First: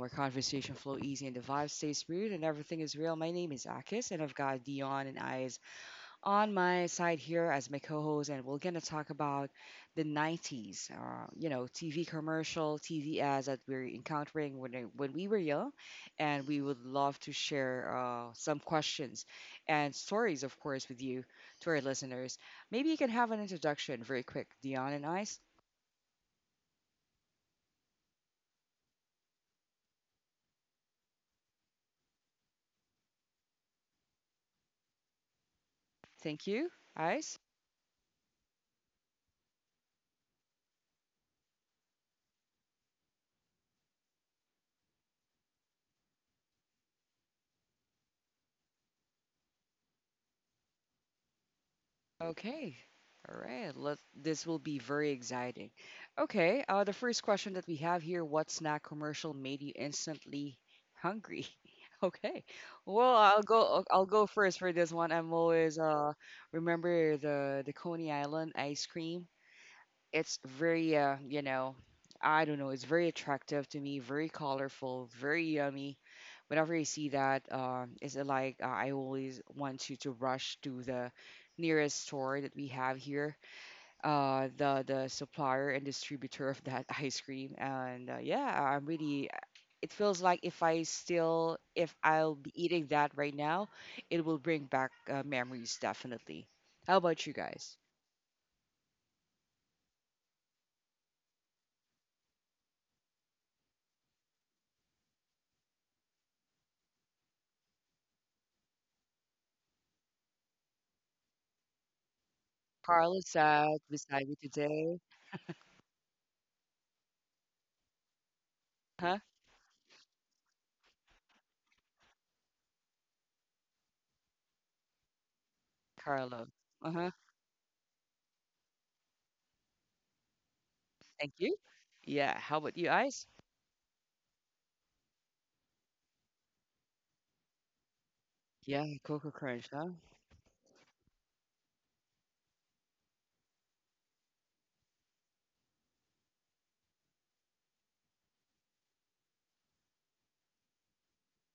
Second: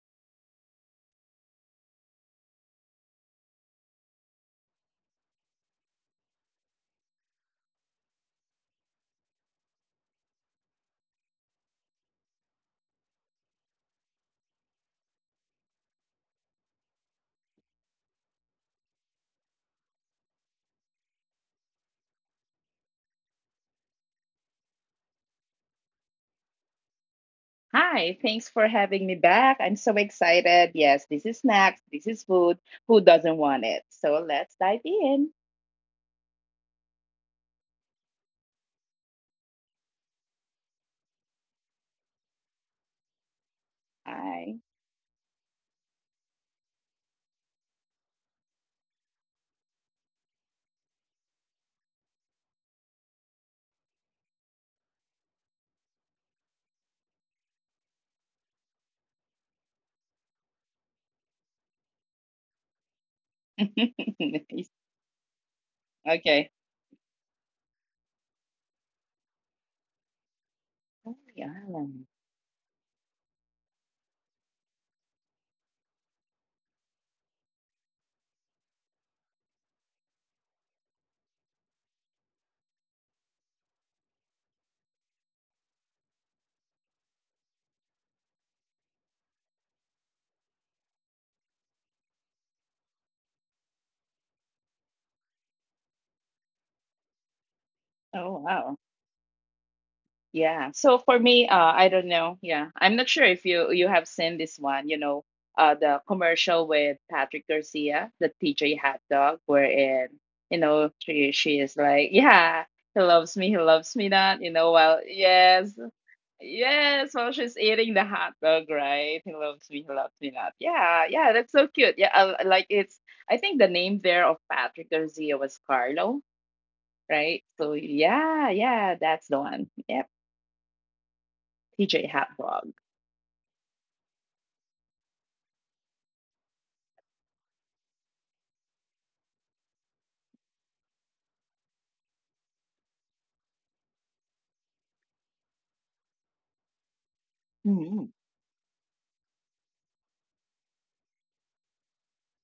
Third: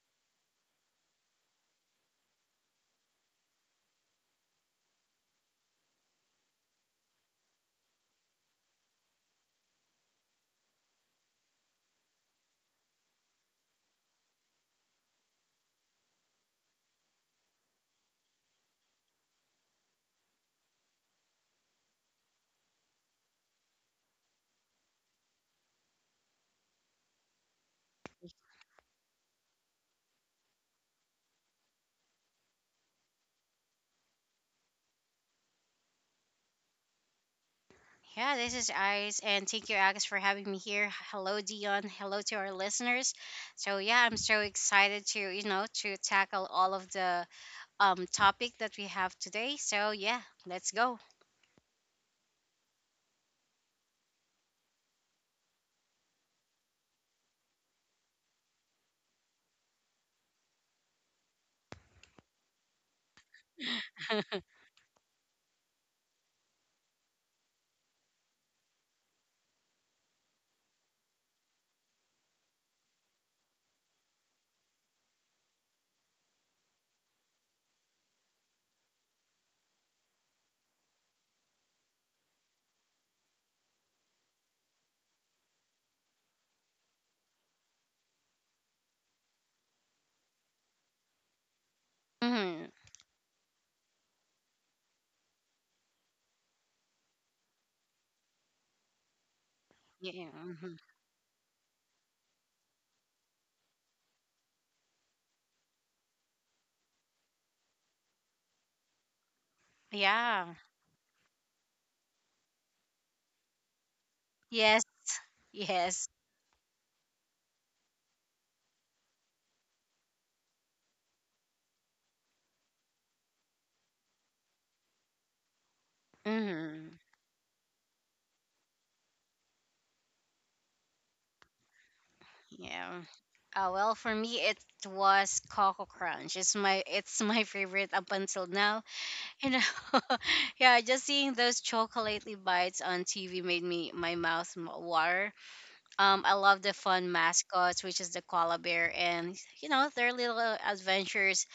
where conversation flow easy and the vibe stays smooth and everything is real, my name is Akis and I've got Dion and Eyes on my side here as my co-host, and we're gonna talk about the 90s. TV commercial, TV ads that we're encountering when we were young, and we would love to share some questions and stories, of course, with you to our listeners. Maybe you can have an introduction very quick, Dion and Eyes. Hi, thanks for having me back. I'm so excited. Yes, this is snacks, this is food. Who doesn't want it? So let's dive in. Thank you, Eyes. Yeah, this is Ice, and thank you, Agus, for having me here. Hello, Dion. Hello to our listeners. So yeah, I'm so Hi. excited to you know to tackle all of the topic that we have today. So yeah, let's go. Okay. All right. Let this will be very exciting. Okay. The first question that we have here: what snack commercial made you instantly hungry? Okay. Well, I'll go. I'll go Nice. first for this one. I'm always Okay. remember the Coney Island ice cream. It's Oh, very, uh, yeah. you know, I don't know, it's very attractive to me, very colorful, very yummy. Whenever I see that, it's like I always want to rush to the nearest store that we have here, the supplier and distributor of that ice cream. And yeah, I'm really, it feels like if I still, if I'll be hmm eating that right now, it will bring back memories definitely. How about you Oh, guys? wow. Yeah. So Yeah. for me, mhm. I don't know. Yeah. I'm not sure if you have seen this one, you know, the commercial with Patrick Garcia, the TJ hot dog, wherein, you know, she Yeah. she is like, Yeah, he loves Carl me is not, you know, well, beside me Yes. yes. today. Yes. Yes, while she's eating the hot dog, right? He Huh? loves me not. Yeah, yeah, that's so cute. Yeah, I like it's. I think the name there of Patrick Garcia was Carlo, Carlo. right? So hmm Uh-huh. yeah, yeah, that's the one. Yep, TJ Thank Hot you. Dog. Yeah. How about you, Yeah. Ice? Well, for me, it was Coco Crunch. It's my favorite up until now. Yeah, Cocoa You Crunch, huh? know, yeah, just seeing those chocolatey bites on TV made me my mouth water. I love the fun Hmm mascots, which is the koala bear, and you know their little adventures.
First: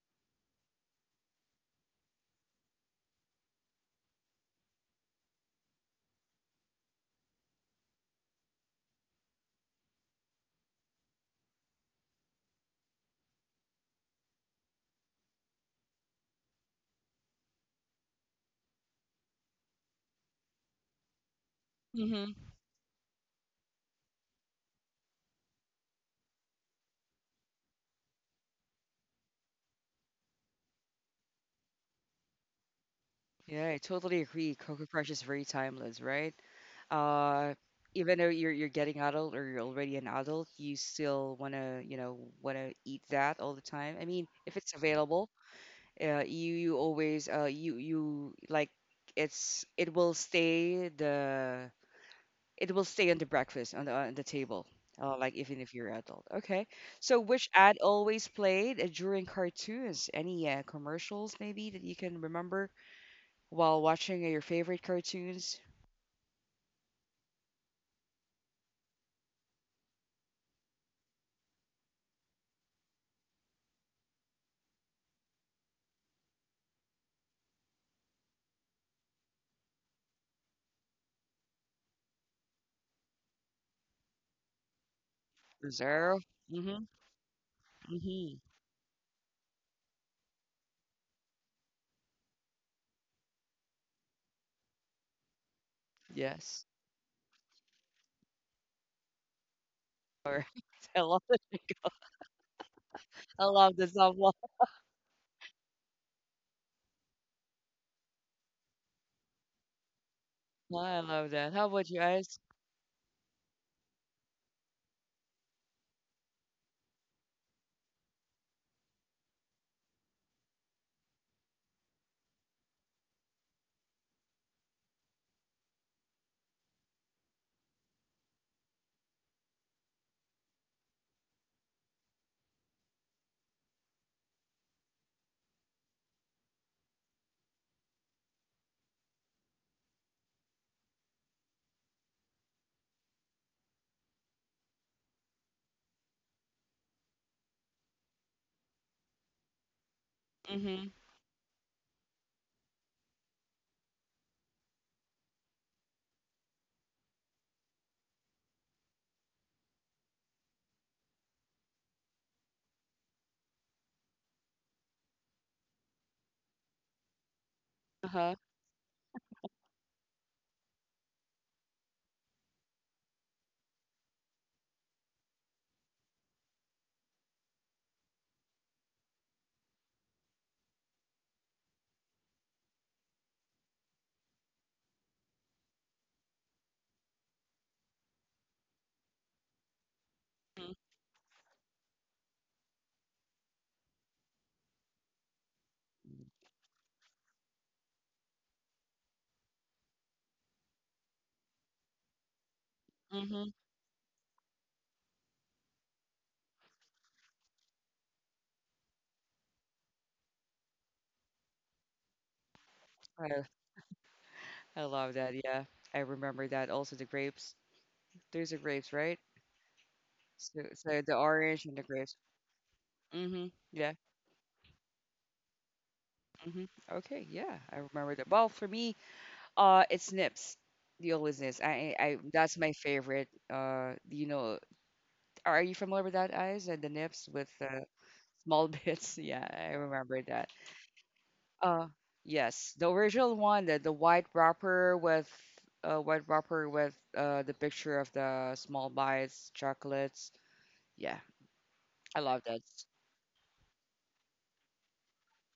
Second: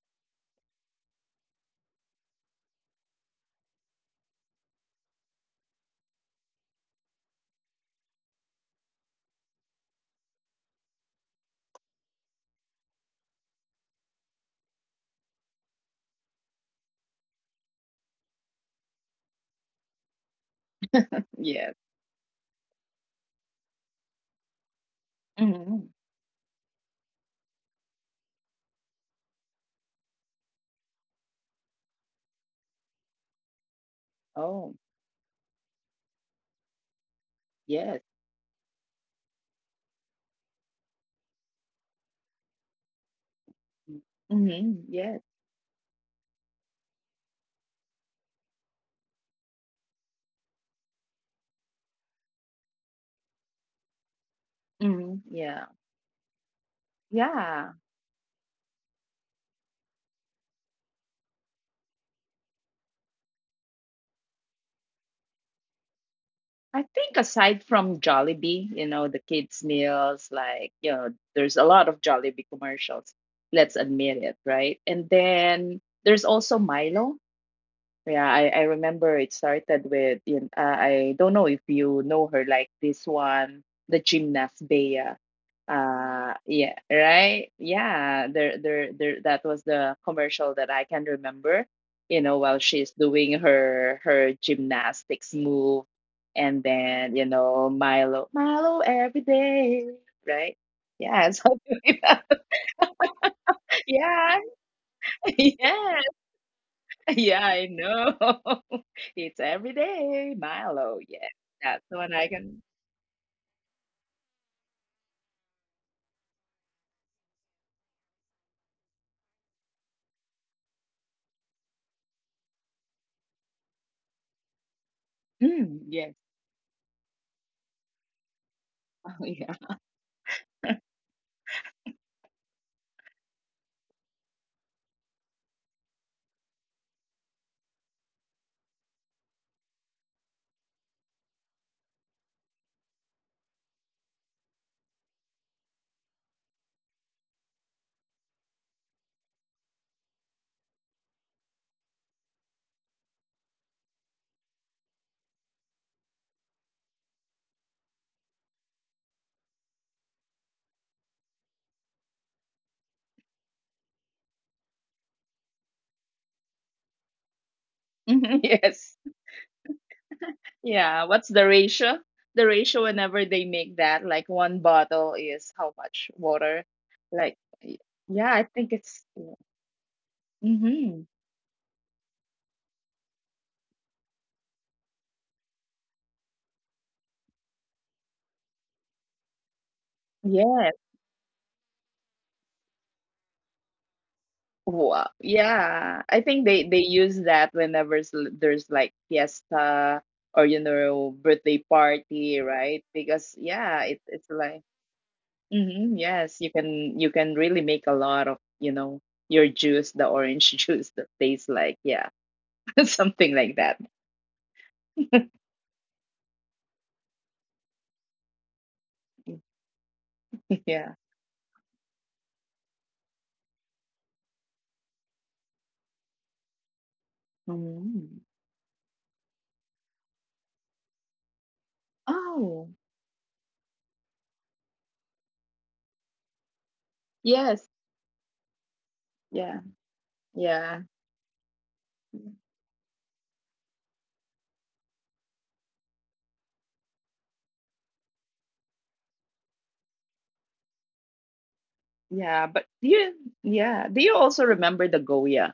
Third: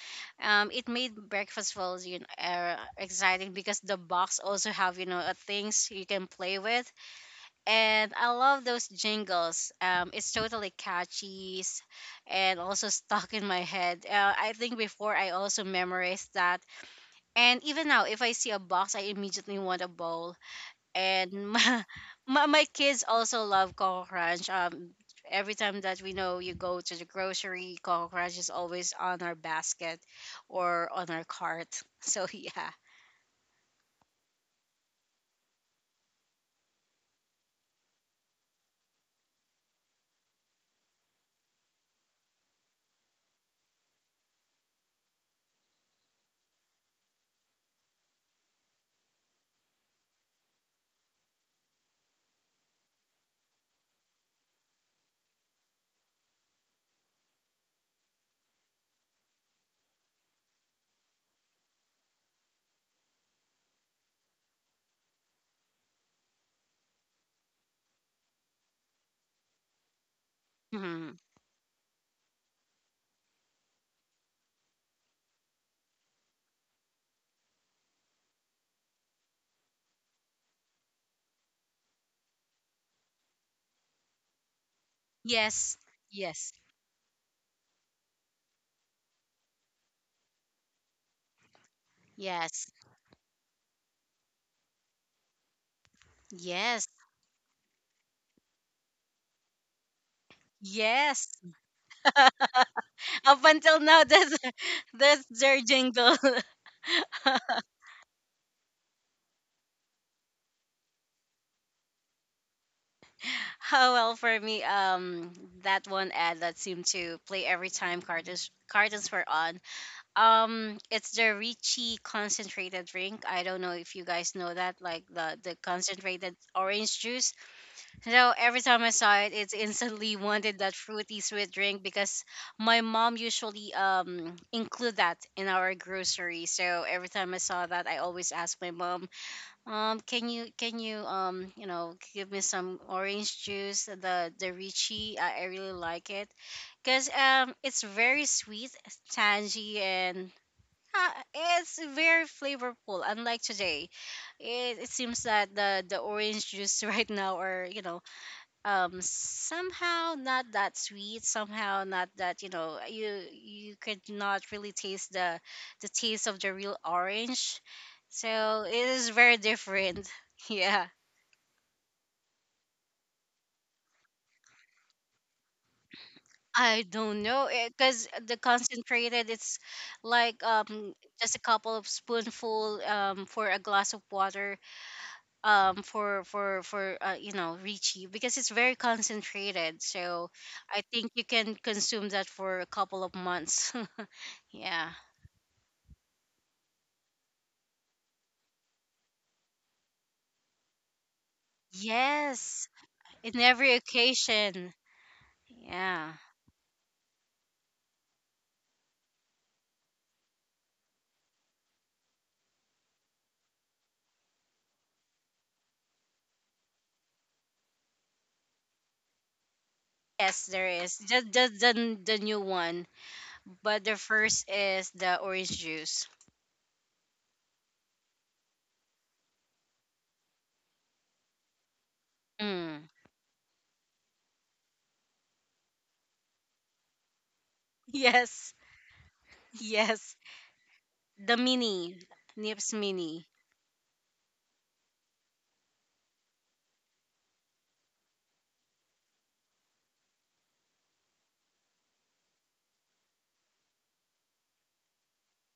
It made breakfast was exciting because the box also have things you can play with, and I love those jingles. It's totally catchy, and also stuck in my head. I think before I also memorized that, and even now, if I see a box, I immediately want a bowl. And Yes. my, Mm-hmm. my, my kids also love Coco Crunch. Every time hmm that we know you go to the grocery, Coco Crunch is always on our basket or on our cart. So yeah. Yeah, I totally agree. Oh, Cocoa Crunch is very timeless, right? Uh, yes. Even though you're getting adult or you're already an adult, you still wanna, you know, wanna eat that all the time. I mean, if it's hmm Yes. available, you you always you you like it's it will stay the it will stay on the breakfast on the table. Hmm Like even Yeah. if you're adult. Okay. So which Yeah. ad always played during cartoons? Any commercials maybe that you can remember while watching your favorite cartoons? I think aside from Jollibee, you know, the kids' meals, like, you know, Mhm. there's a lot of Jollibee commercials. Let's admit it, right? And then there's also Milo. Yeah, I remember it started with, you know, I don't know if you know her, like this one, the gymnast Bea. Yes. Reserve. Yes. Yeah, Mhm. right? Yeah, Mhm. That was the commercial that I can remember, you know, while Yes. she's doing her gymnastics move. And Yes. Yes. then, you know, Milo, Milo every day, Or right? I love Yeah, Yes. the something jingle. like that. I Up love until the now, song. Yeah, that's that's their yeah, jingle. yeah, I know. It's every day, Milo, I yes, love that. How that's about the you one I guys? can. Oh well, for me, that one ad that seemed to play every time cartons were on. It's the Ricci concentrated drink. I don't know if you guys know that, like the Mm, yes. concentrated orange juice. So every time I saw Oh, it, it's yeah. instantly wanted that fruity sweet drink because my mom usually include that in our grocery. So every time I saw that, I always ask my mom, can you you know give me some orange juice? The Ricci, I really like it because it's very sweet, tangy, and Mhm. It's very flavorful. Unlike today, it seems that the orange juice right now are you know somehow not that sweet, somehow not that you know you you could not really taste the taste of the real orange, Uh huh. so it Yes. is very different. Yeah, Yeah, what's the ratio? The ratio whenever they make that, like one bottle is how much water? I don't Like, know, y- because yeah, the I think it's. concentrated it's like um Mm-hmm. just a couple of spoonful for a glass of water, for you know Richie, because it's very concentrated. So Mhm. I Yes. think you can consume that for a couple of months. Yeah. Wow. Yeah. I think they use that whenever there's like fiesta or you know birthday party, Yes, right? in Because mhm. every yeah, it's like. occasion. Hmm Yeah. Yes, you can really make a lot of, you know, your juice, the orange juice that tastes like, yeah, I, something like that. I love that. Yeah, I remember that. Also the grapes. There's the grapes, right? Yes, So, there Yeah. is. so the The, the orange and the the grapes. the new one, Mm-hmm. but Yeah. the first is the orange juice. Mm-hmm. Okay. Yeah, I remember Mm. that. Well, for me, it's Nips, the always Nips. That's my Oh, Mm. favorite. Are you familiar with that, Eyes? And the Nips with yes. Yes. small bits. Yeah, Yeah. I Yes. remember that. Yeah. The Uh, mini, Nips yes, the mini. original one, the white wrapper with the picture of the small bites, chocolates. Yeah, I love Yeah. that. Yeah. Do you also remember the Goya?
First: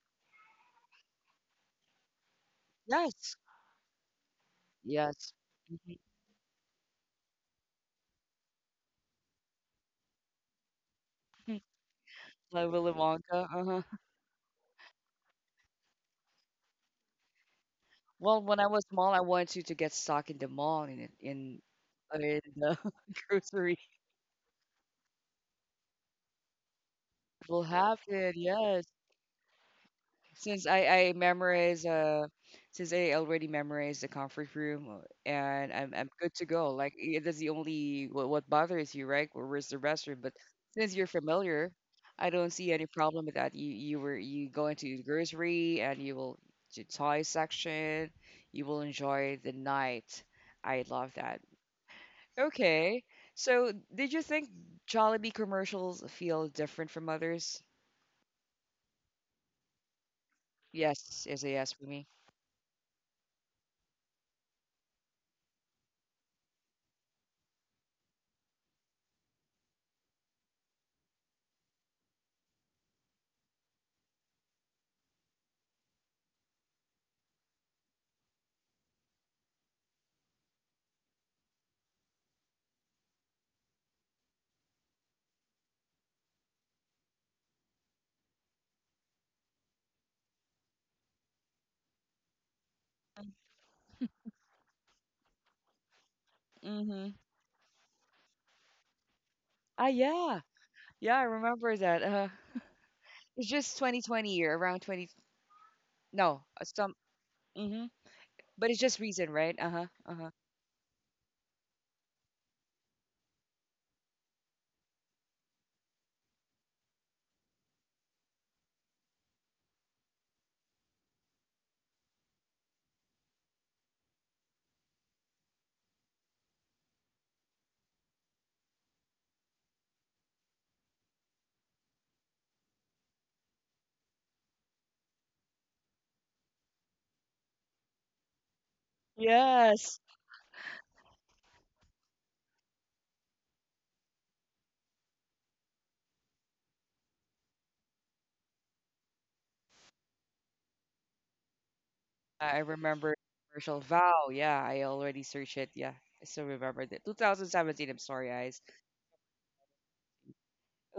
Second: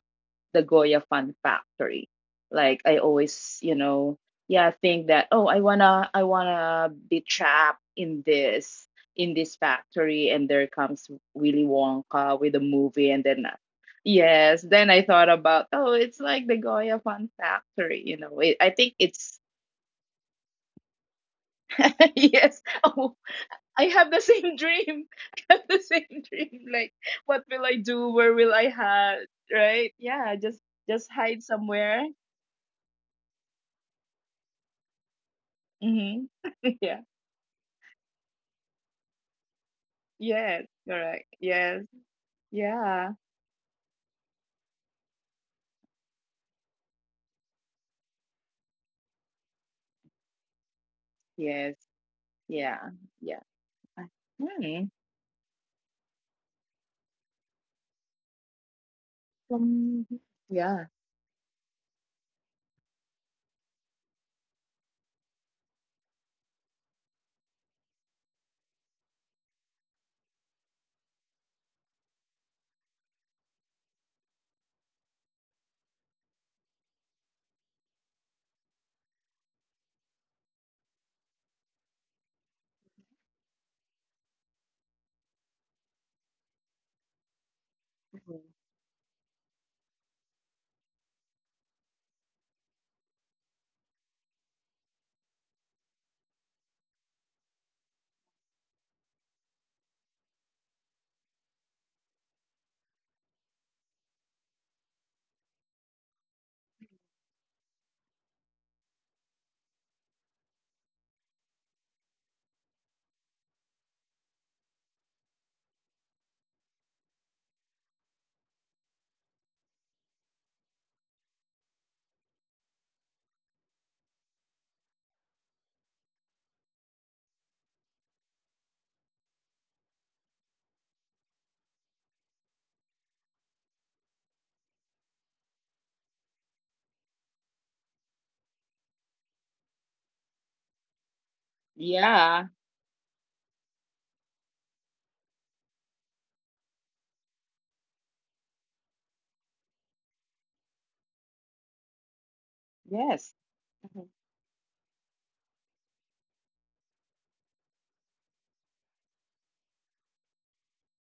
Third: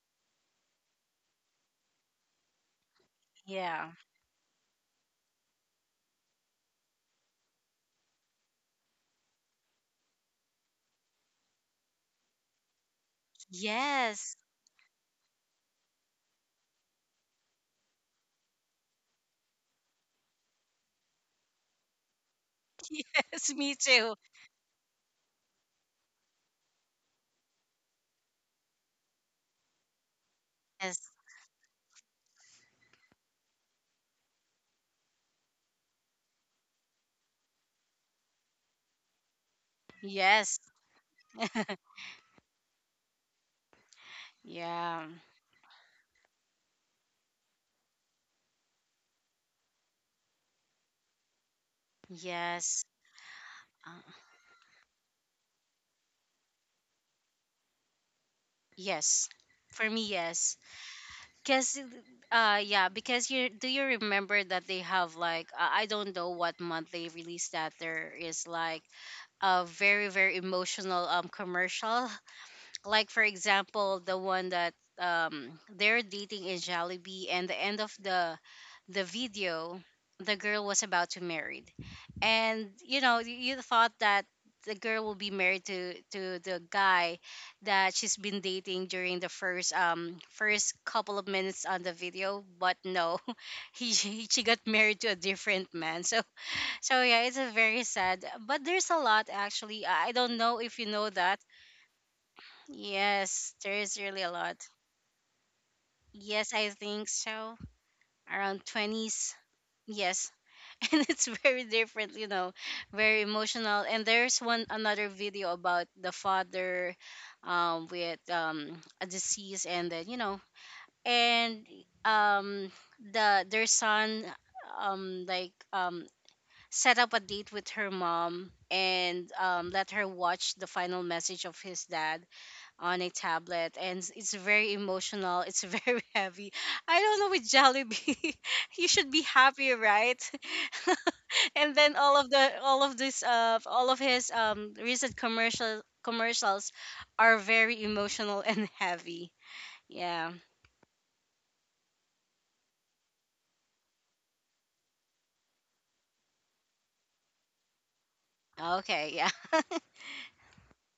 The Goya Fun Factory. Like I Yes. always, you Yeah. know, yeah, think that Yes. oh, Mm-hmm. I wanna be trapped in this factory, and there comes Willy Wonka with a Like Willy movie, and then. Wonka. uh, Uh-huh. Yes. Yes, then I thought about oh, it's like the Goya Fun Factory, you know. Well, when I I was think small, I it's. wanted to get stuck in the mall in yes. the Oh, Yes, I me grocery. have the too. same dream. I have the same dream. Like, what will Will I have do? Where it, will I yes. hide? Right? Yeah, Since I just Yes. I hide memorize somewhere. uh since I already memorized the comfort room, and I'm Hmm good to go. Like Yeah. That's the only what bothers you, right? Where- where's the restroom? But Yes, Yes. since you're correct. familiar, Yes. I don't see any Yeah. problem with that. You were you go into the Yeah. grocery and you will to toy section. You will enjoy the night. I love that. Yes. Yeah. Yes. Okay. Yeah. So, Uh, Uh, did you think mm, Jollibee commercials feel different from others? yes. For um, me, yes. yeah. Yes, is a yes Cause, for me. Yeah, because you do you remember that they have like I don't know what month they released that there is like a very emotional commercial, like for example the one that they're dating in Jollibee, and the end of the video, the girl was about to married, and you know you, you thought that the girl will be married to the guy that she's Mhm. been dating during the first first couple of minutes on the video, but no. he she got married to a different man. So so Mm-hmm. yeah, it's a very sad, but there's a lot actually. Ah, I don't yeah. know if you know Yeah, I that. remember that. It's Yes, there just is really a 2020 or lot. around 20. No, Yes, I some. think so. Mm-hmm. Around But it's just recent, 20s. right? Uh-huh. Uh-huh. Yes. And it's very different, you know, very emotional. And there's one another video about the father with a disease, and then, you know, and um the their son um like um set up a date with her mom and let her watch the final message of his dad on a tablet, and it's very emotional, it's very heavy. I don't know with Jollibee, you should be happy, Yes. right? And then all of Yeah. the all of this all of his recent commercials are very emotional and heavy. Yeah. I remember Yes. commercial. Mhm. Vow. Yeah, I already searched it. Yeah, I still remember that. 2017. I'm sorry, guys. Okay, yeah.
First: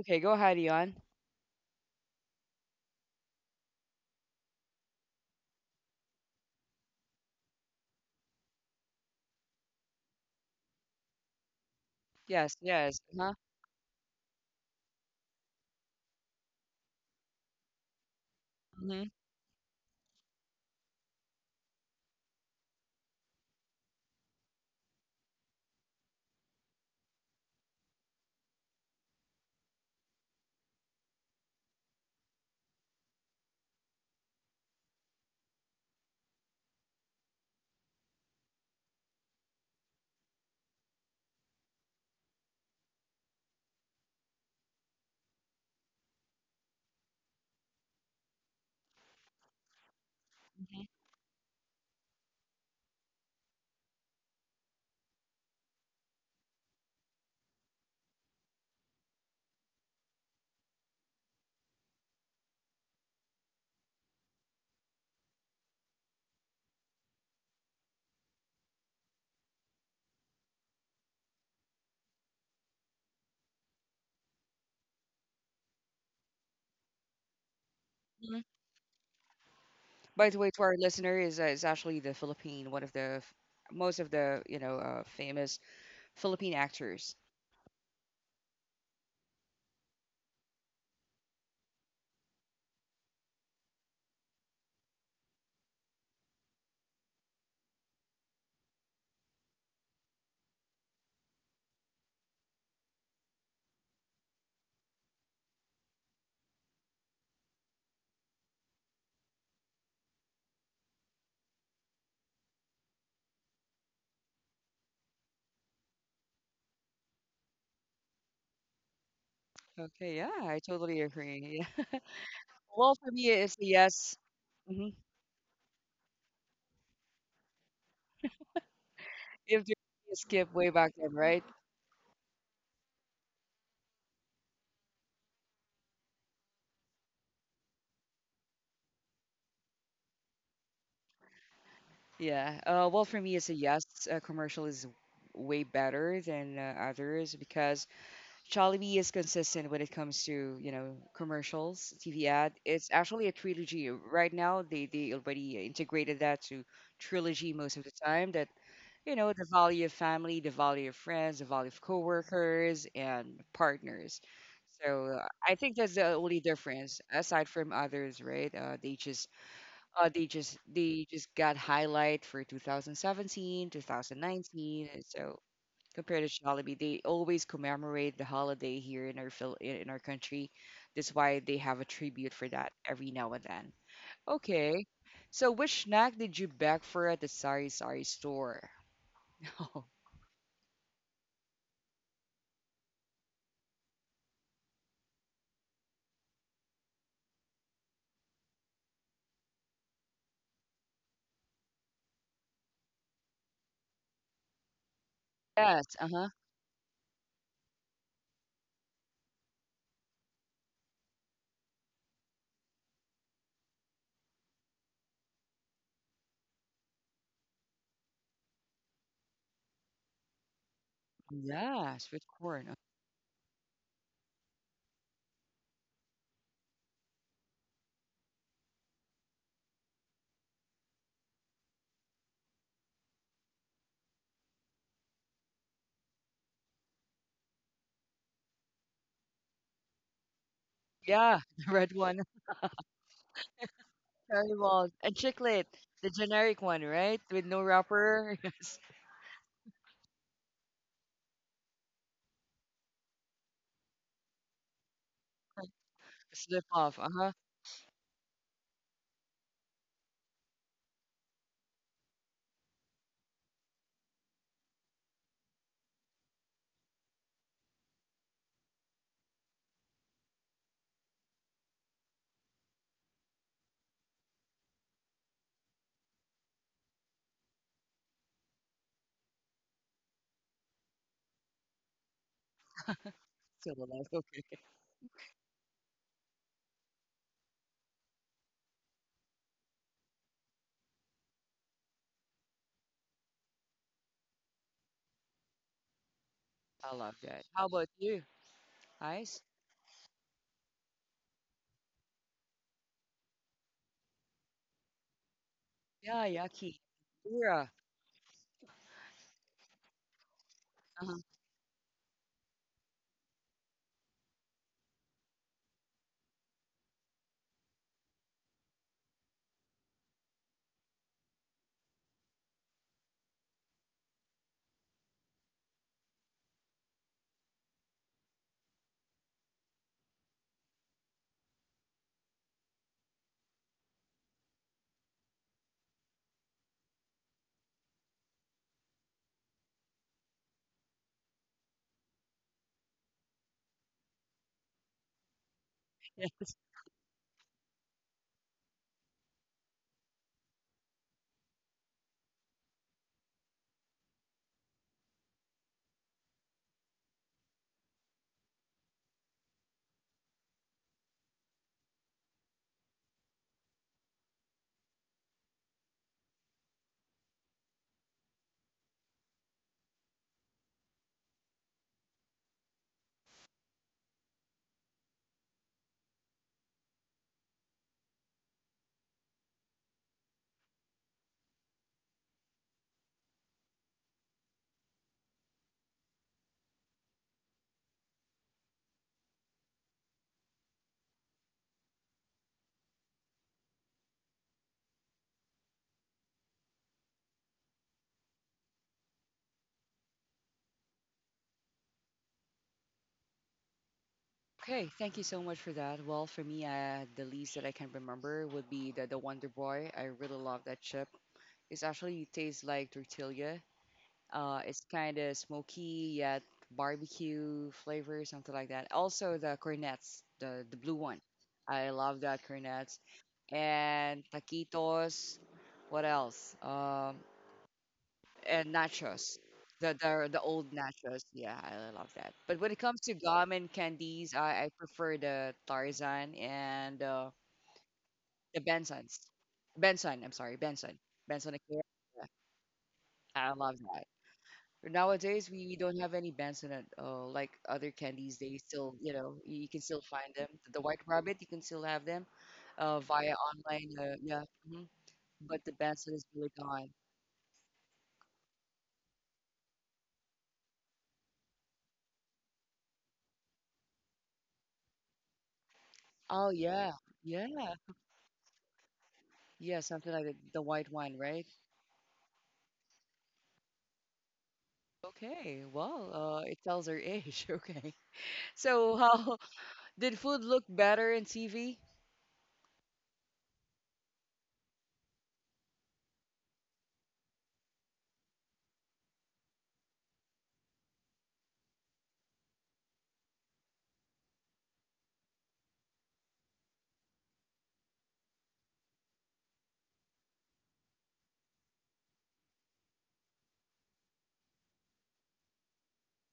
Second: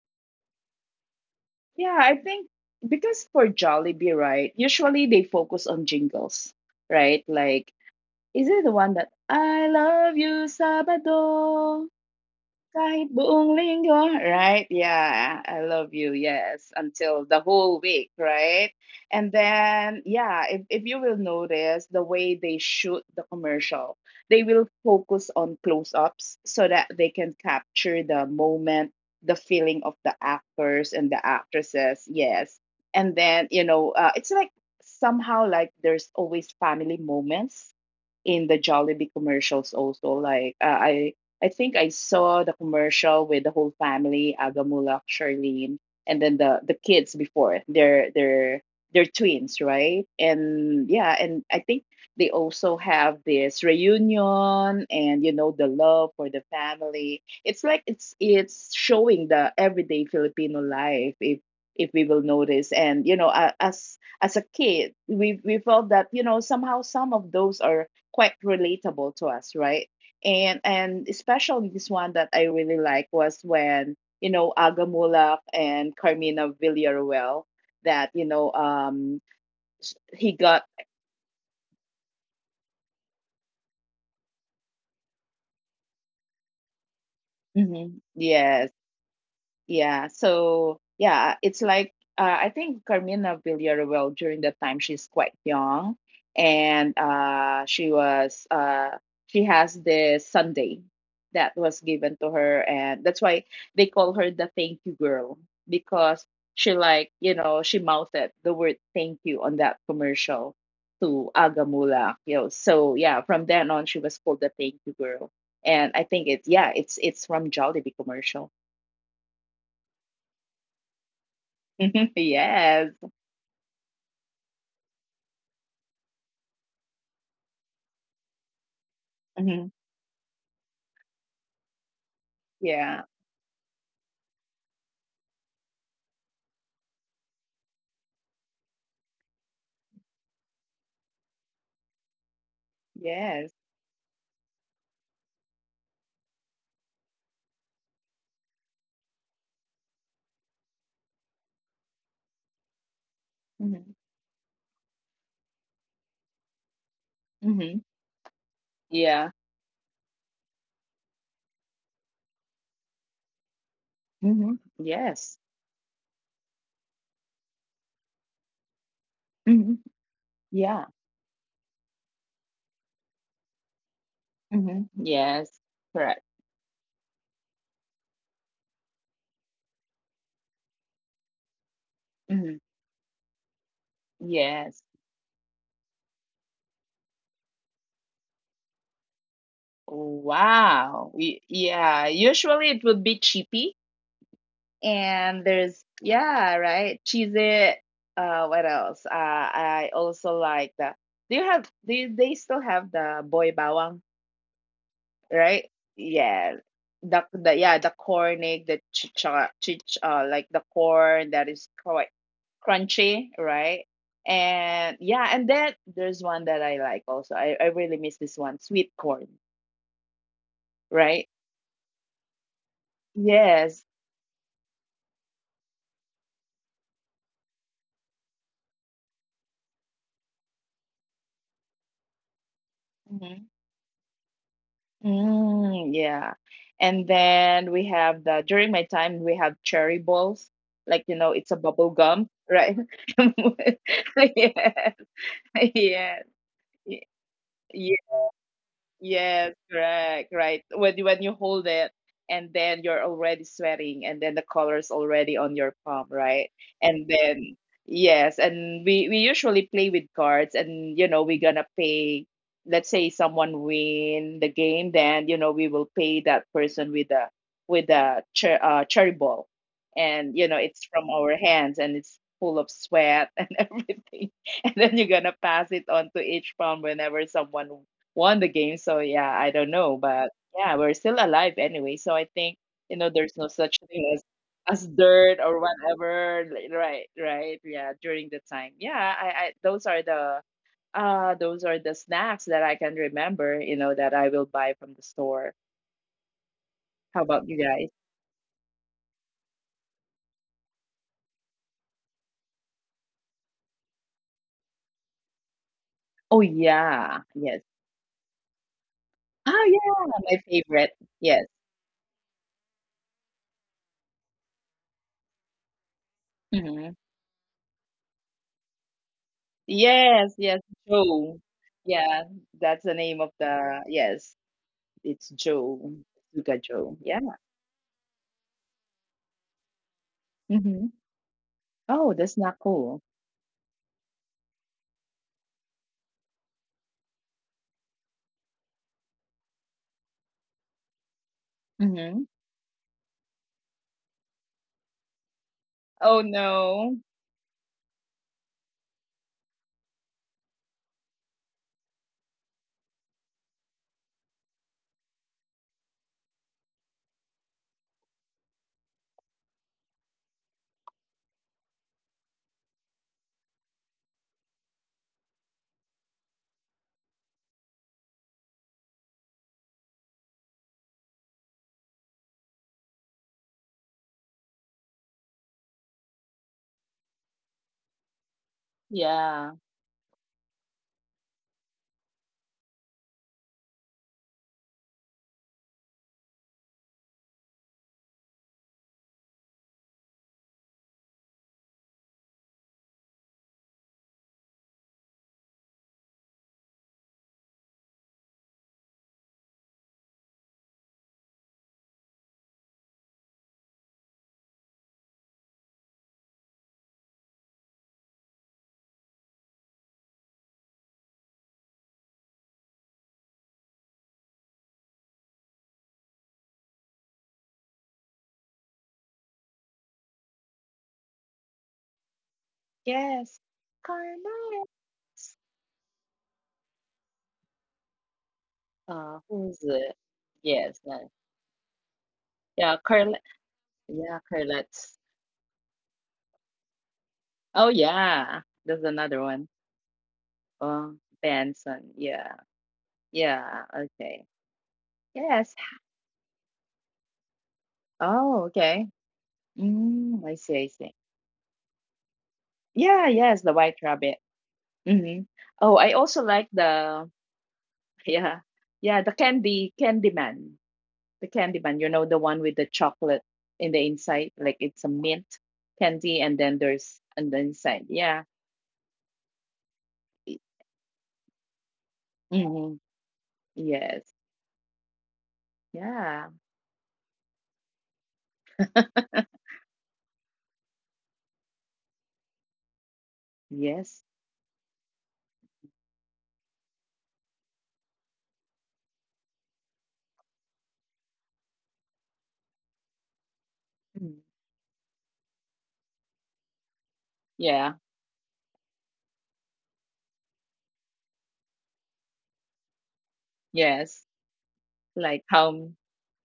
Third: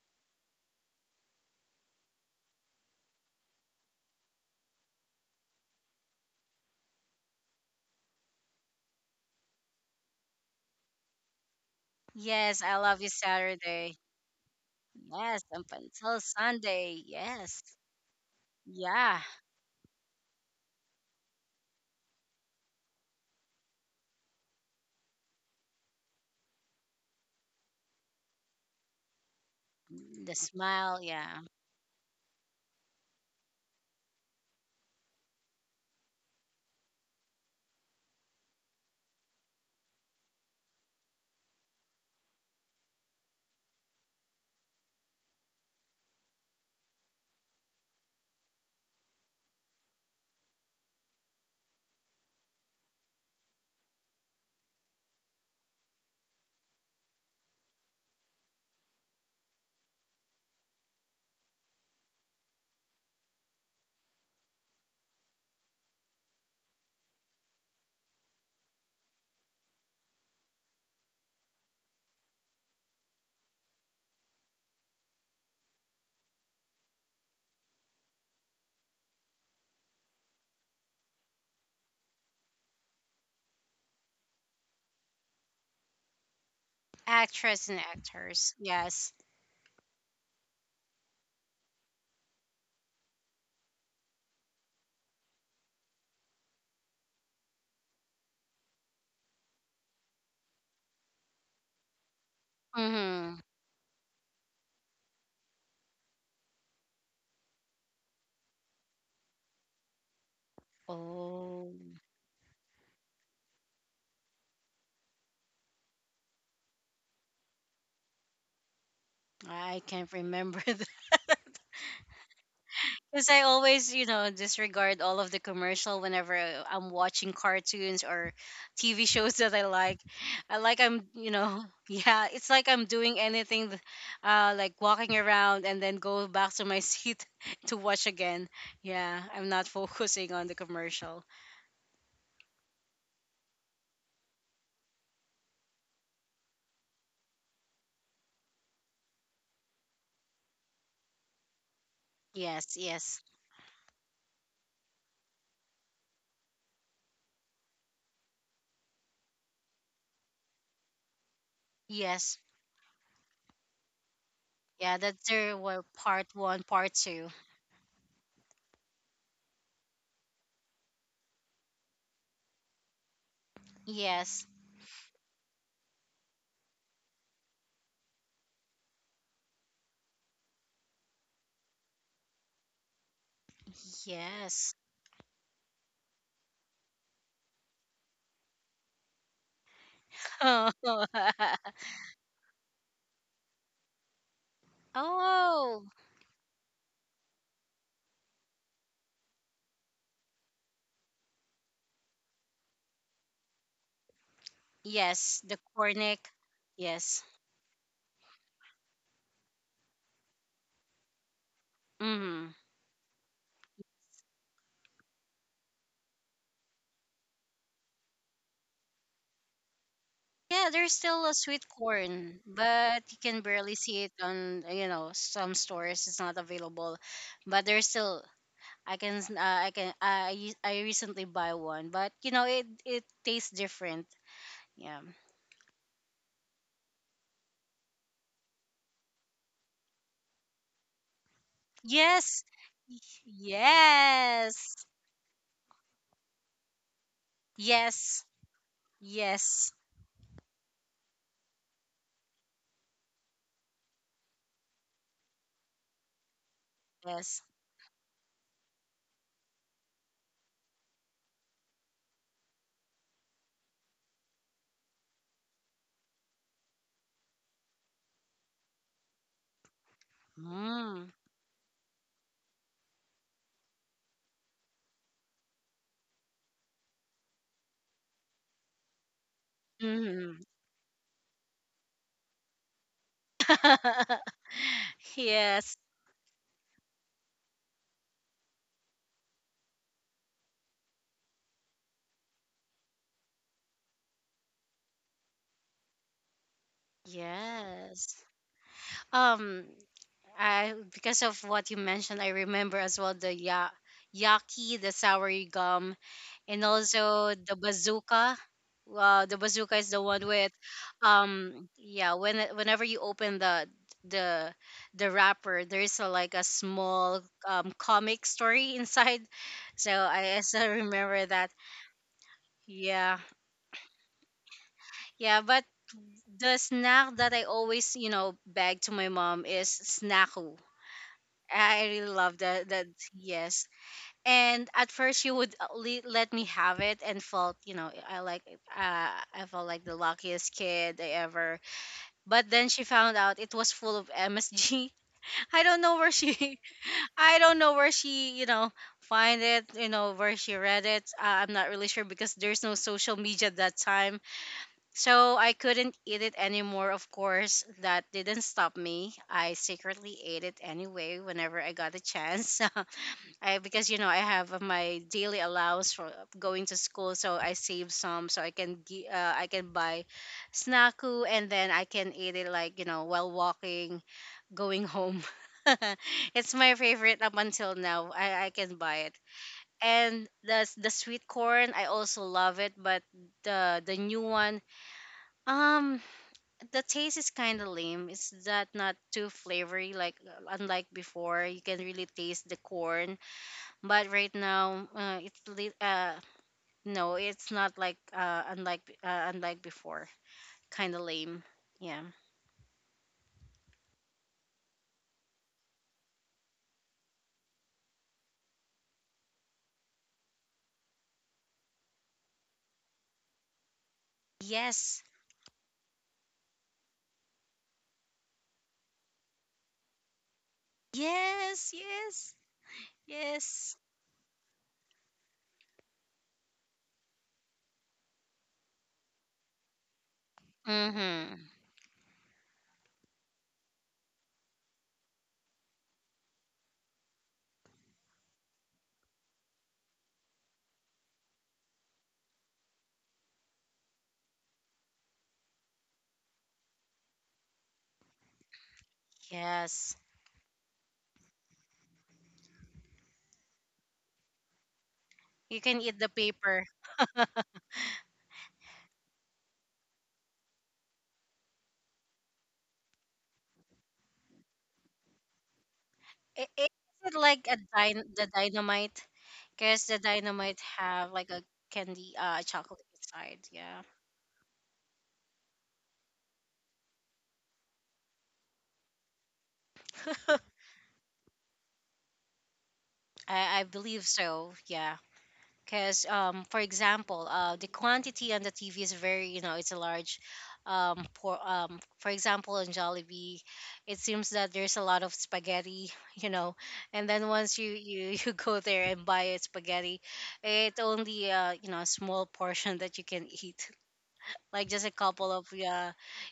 Okay, go ahead, Ion. Yeah, I think because for Jollibee, right, usually they focus on jingles, right? Like, is it the one that I love you, Sabado? Yes, Yes, I yes. love Kahit you Uh-huh. buong Saturday. linggo, right? Yeah, Yes, I up love you. until Yes, Sunday. until the Yes. whole week, right? Mm-hmm. Yeah, And then, yeah, if you will notice the way they shoot the commercial, they will focus on close ups so that they can capture the moment, the feeling of the the actors smile, and the yeah. actresses. Yes. And then, you know, it's like somehow like there's always family moments in the Jollibee commercials also. Like I think I saw the commercial with the whole family, Agamulak, Charlene, and then the kids before. They're twins, right? mm-hmm. And yeah, and I think they also have this reunion and you know the love for the family. It's like it's showing the everyday Filipino life if we will notice. And you know, as a kid, we felt that you know somehow some of those are quite relatable to us, right? And especially this one that I really like was when you know Agamulak and Carmina Villarreal that you know By he the way, to got. our listener is actually the Philippine, one of the most of the you know famous Philippine actors. Actress and Mm-hmm, actors, yes. yes. Yeah. So yeah, it's like I think Carmina Villarreal during that time she's quite young, and she has this Sunday that was given to her, and that's Mm-hmm. why they call her the Thank You Girl because she like you know she mouthed the word thank you on that commercial to Oh, Agamula. You know, so yeah, from then on she was called the Thank You Girl, and I think it's yeah it's from Jollibee commercial. I can't Okay, yeah, I remember that totally agree. Yeah. Mhm. Yes. Well, for because me, I it's a always, you yes. know, hmm disregard all of the commercial whenever I'm watching cartoons or TV shows that I If hmm you like. skip I way like back I'm, then, you right? know, yeah, it's like I'm Yeah. doing anything, like walking around and then go back to my seat to watch again. Yeah, I'm not focusing on the commercial. Yeah. Well, for me, it's a Yes. yes. Commercial is way better than others because Jollibee is consistent when it comes to you know commercials, TV ad. Yes, It's yes, actually a trilogy hmm right now. They already integrated that to trilogy most hmm of the time. That you know, Yeah. the value of family, the value of friends, the value of yes. coworkers and partners. hmm Yeah, So that's Yes. I their, think well, that's the part only one, part difference, two. aside from others, right? Hmm Yeah. They just got highlight for 2017, Yes, 2019. hmm And So Yes. Correct. compared to Jollibee, they always commemorate the holiday here in our Phil- in our country. That's why they have a tribute for Hmm that every now and then. yes. Okay, Yes. so which snack did you beg for at the Sari Sari store? Wow. Yeah. Usually it would be cheapy. And Oh, there's, yeah, right? Cheesy. What else? I also like the. Do you have, do you, they still have the boy bawang? yes, the Right? Yes, cornic. uh-huh. Yeah. Yes. The yeah, the cornig, the chicha, chich, like the corn that is quite hmm crunchy, right? And yeah, and then there's one that I like also. I really miss this one, sweet corn, Yeah, there's still right? a sweet Yes, with corn, corn. But you can barely Yes. see it on, you know, some stores. It's not available, but there's still. I can, I can, I recently buy one, but you know, it hmm tastes different. Yeah. Mm, yeah. And then we have the during my time we have cherry balls. Like you know, Yeah, it's a the bubble red one, gum, Yes. right? Y- cherry Yes. balls, yes. and chiclet, the Yes. generic one, y- right? With no Yes. wrapper. Yes, Yes, Yes. correct, right. When when you hold it and then you're already sweating and then the color's already on your palm, right? slip off. And Uh-huh. Yes. then yes, and we usually play with cards and you know we're gonna pay let's say someone win the game, then you know we will pay that person with a cherry ball. And you know it's from Mm. our hands and it's full of sweat and everything. And then you're gonna pass it on to each palm whenever someone won the game. So yeah, I don't know, but hmm yeah, we're still alive anyway. So I think you know there's no So such the thing last, okay. as dirt or Yes. whatever. Right, right. Yeah, during the time. Yeah, I those are the snacks that I can remember. You know that I will buy from the store. I love How that. about you How about guys? Yes. you, Ice? Um, I because of what you mentioned, I remember as well the yaki, the sour gum, Yeah, Oh and yaki. also yeah, the Yeah. yes. bazooka. The bazooka Oh is the yeah, one my with, favorite. Uh-huh. Yes. Yeah. When whenever you open the the wrapper, there is a, like a hmm small comic story inside. So I Yes, still yes, remember that. Joe. Yeah, that's the Yeah, name of the yes. It's yeah. But Joe, the Suga Joe. snack Yeah. that I always you know beg to my mom is snacku. hmm I really Oh, love that's that. not That cool. yes. And at first, you would let me have it, and felt, you know, I like, I felt like the luckiest kid I ever. hmm But then she found out it was full of MSG. I don't know where Oh Yes. she, no. I don't know where she, you know, find it. You know where she read it. I'm not really sure because there's no social media at that time, so I couldn't eat it anymore. Of course, that didn't stop me. I secretly ate it anyway whenever I got a chance. I because you know I have my daily allowance for going to school, so I save some so I can I can buy snacku, and then I can eat it like you know while walking going home. It's my favorite up until now. I can buy it. Yeah. And the the sweet corn I also love it, but the new one um the taste is kind of lame. It's that not too flavory like unlike before. You can really taste the corn, but right now no, it's not like unlike before, kind of lame. Yeah. Okay, thank you so much for that. Well, for me, the least that I can remember would be the Wonder Boy. I really love that chip. It's actually tastes like tortilla. It's Yes, kind of smoky yet barbecue flavor, something like that. Also the cornets, the blue one. yes, I love yes, that cornets Yes. yes. and Carlette. taquitos. What else? And nachos. Who's The, it? The old Yes. Nachos. Mm-hmm. Yeah, I love that. But when it Yeah, comes to Carlette. gum and Yeah, candies, I Carlette's. prefer the Tarzan and Oh yeah. the There's Bensons. another one. Benson, I'm sorry, Benson. Oh, Benson and Kaya. Benson. Yeah. I Yeah. love that. Okay. Nowadays, Yes. We don't have any bans on it. Like other candies, Oh, they still, okay. you know, you can Yes, still find Mm, I them. see, I The White see. Rabbit, you can still have them Yeah, via yes, the White online. Rabbit. Yeah. hmm Mm-hmm. you But the can Oh, eat I the Benson is also really like paper. gone. the. Yeah. Yeah, the candy candy man. The candy man, you know, the one with the chocolate in the inside, like it's a mint candy and Oh, then Is yeah. there's it on the Yeah. like a inside. The Yeah. dynamite, Yeah. because the Something like dynamite the white have wine, like a right? candy Mm-hmm. chocolate inside? Yeah. Yes. Okay. Well, Yeah. It tells her age. Okay. So, how did food look better in TV? I believe Yes. so. Yeah, because for example the quantity on the TV is very you know it's a large. For example, in Jollibee it Mm. seems that there's a lot of spaghetti you know, and then once you Yeah. you you go there and buy a spaghetti, it only you know a small portion that you can eat. Yes. Like just a Like couple of, how yeah,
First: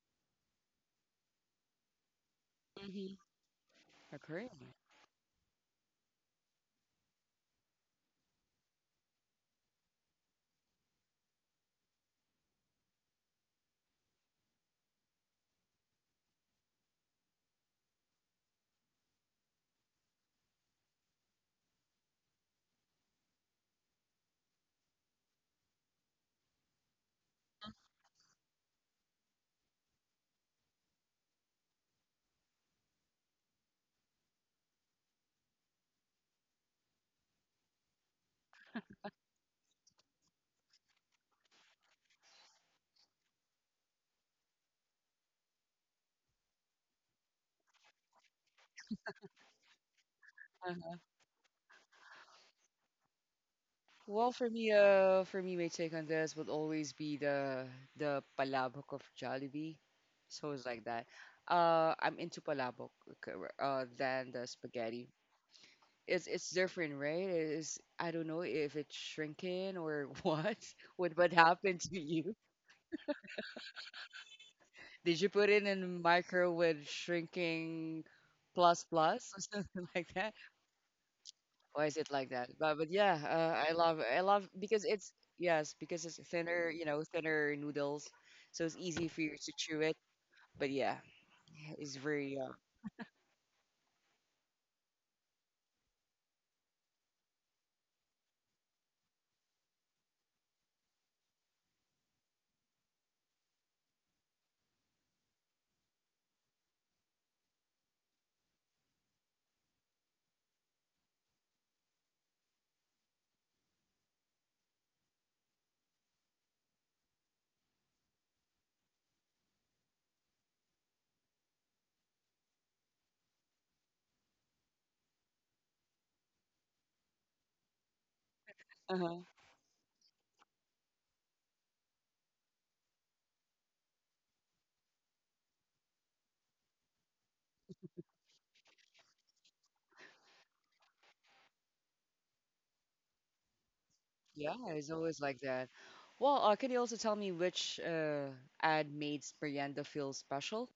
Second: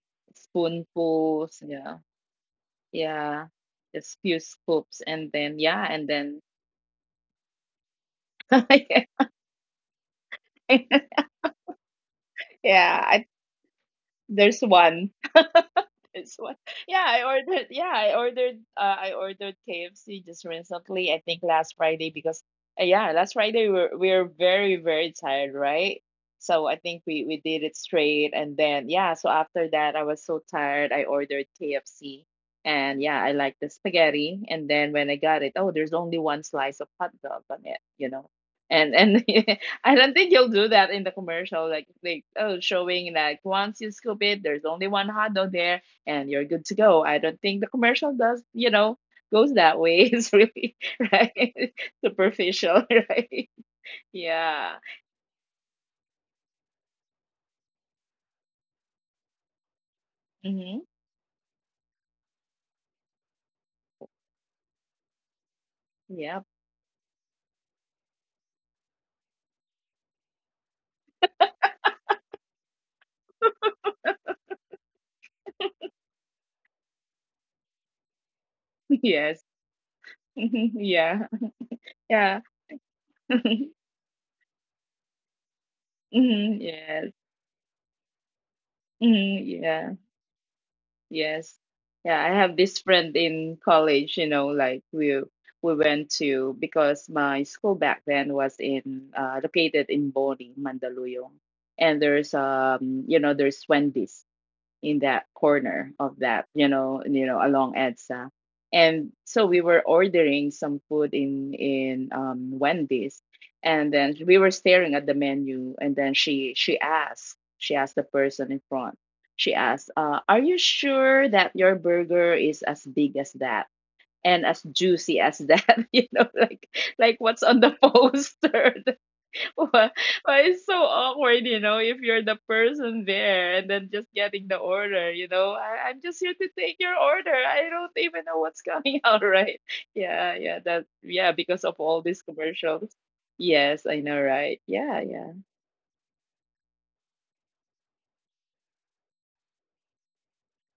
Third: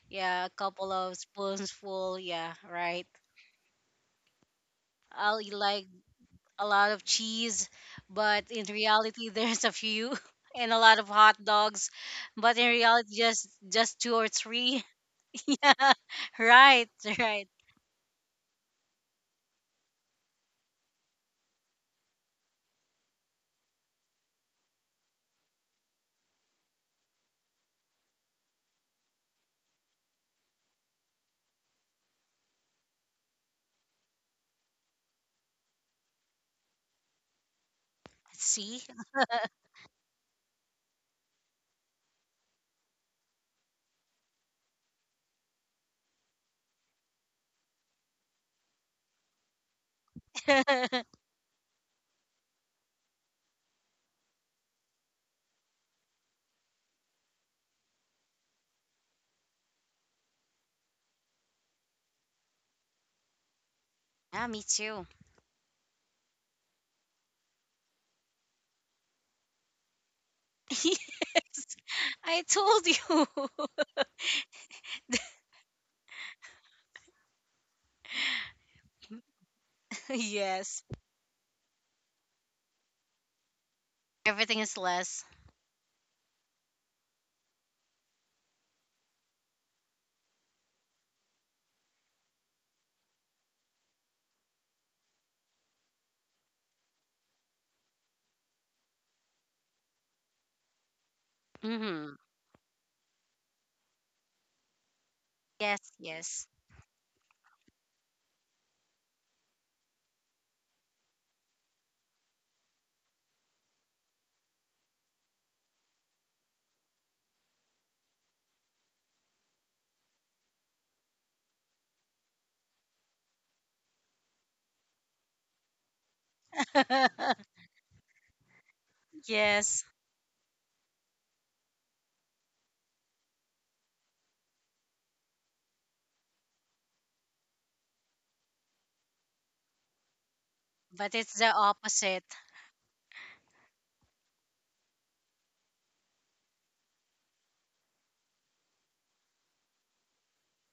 yeah, a couple of spoonfuls. spoons Yeah. full, yeah, right? Mm-hmm. Yeah. Just few Agree. scoops and I'll eat then yeah, like and then a lot of cheese, but in reality there's a few, and a lot of hot dogs, but in yeah. reality I, just two or there's three. one. Yeah, It's what? right, right. Yeah, I ordered. I ordered KFC just recently. I think last Friday because yeah, last Friday we were very very tired, right? So I think we did it straight, and then yeah. So after that, I was so tired. I ordered KFC, and yeah, I like the spaghetti. And then when I got it, oh, there's only one slice of hot dog on it, you know. See, And I don't think you'll do that in the commercial, like oh, showing like once you scoop it, there's only one hot dog there, and you're good to go. I don't think the commercial does, you know, goes that way. It's really yeah, right superficial, right? Well, for Yeah. me, my take on this would always be the palabok of Jollibee. So it's Mm-hmm. like that. I'm into palabok c- than the me spaghetti. too. Yeah. It's different, right? It's I don't know if it's shrinking or what. What Yes, happened to you? I told you. Did you put it in the micro with shrinking plus plus Yes. or something like that? Yes, yeah. Why is it like Yeah. that? But yeah, I love everything is because it's less. yes because it's Mhm. thinner, you know, Yes. thinner noodles, so it's easy for you Mhm. to chew it. Yeah. But yeah, Yes. it's Yeah. I very have this friend in college, you know, like we went to because my school back then was in located in Boni, Mandaluyong. And Hmm there's you know there's Wendy's in that Yes, corner of that, yes, you know, along EDSA. And so we were ordering some food in Wendy's, and then we were staring at the menu, and then she asked the person in front. She asked, "Are you sure that your burger is as big as that?" and as juicy as that you know like what's on the poster. uh-huh. yes. Well, it's so awkward, you know, if you're the person there and then just getting the order, you know. I'm just here to take your order. I don't even know what's coming out, right? Yeah, yeah, that But yeah, it's the because of all these opposite. commercials. Yes, I know, Yeah, right? it's Yeah, always yeah. like that. Well, can you also tell me which ad made Merienda feel special?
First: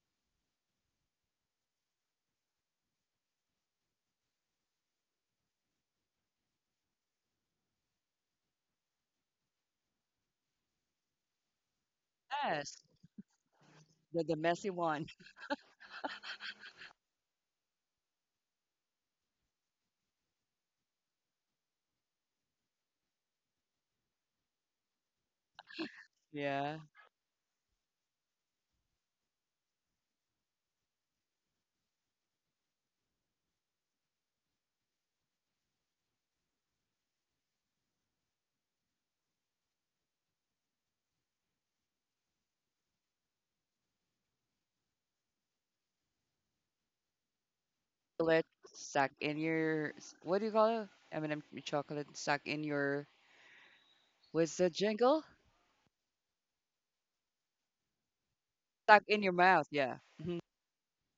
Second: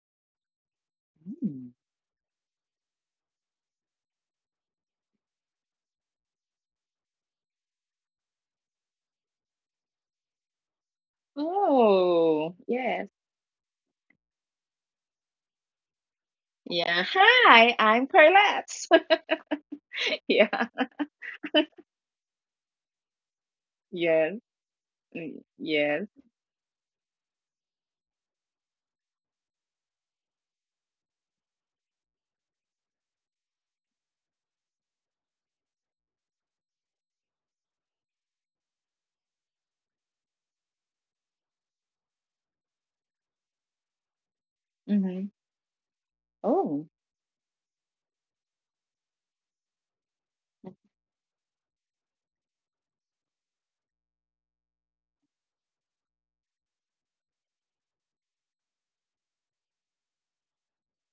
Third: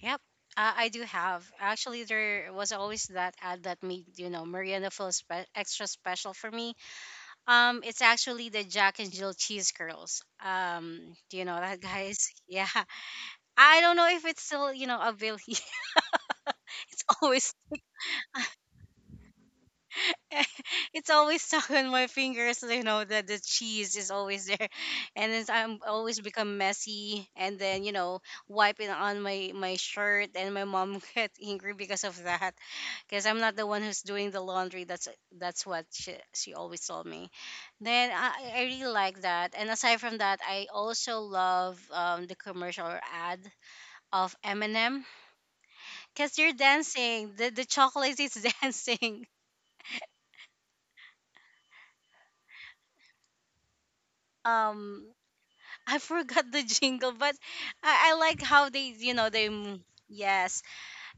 Yep, I do have. Mm. Actually, there was always that ad that made you know Mariana feel extra special for me. It's actually the Jack and Jill cheese curls. Do you know that, guys? Oh, Yeah, Yes, yes. I don't know the if it's messy still you know one. available. It's Yeah. always Hi, I'm Carlette. yeah. it's always stuck on my fingers. You know that the cheese is always Yes. there, and then mm, I'm Yes. always become Yeah, messy, and then you know wiping on my my shirt, and my mom get angry because of that. Because I'm not the one who's doing the laundry. That's what she always told me. Then I really like that. And aside from that, I also love the commercial or ad of Eminem Mm-hmm. because they're Oh. dancing. The chocolate chocolate is stuck dancing. in your what do you call it? M&M chocolate stuck in your what's the Um, jingle? I forgot the jingle, but I like how they Stuck you in know your they. mouth. m- Yeah. Mm-hmm. Yes,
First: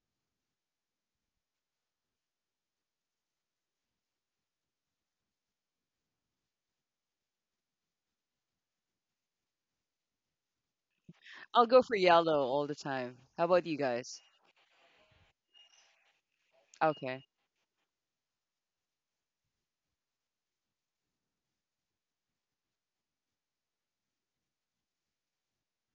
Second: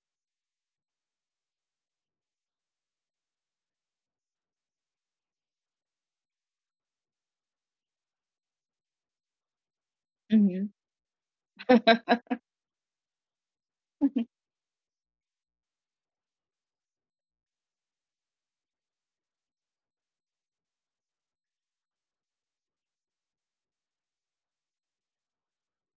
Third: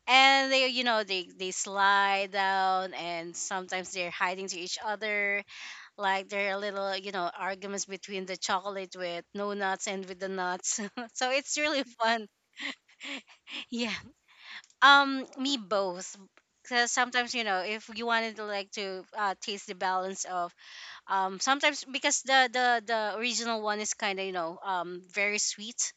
and they you know they slide down, and sometimes they're hiding to each other. Like there are little, you know, arguments between the chocolate with no nuts and with the Mm-hmm. nuts. So it's I'll go really for fun. yellow all the time. How about you Yeah. guys? Me both. Because Okay. sometimes, you know, if you wanted to like to taste the balance of sometimes because the original one is kind of, you know, very sweet.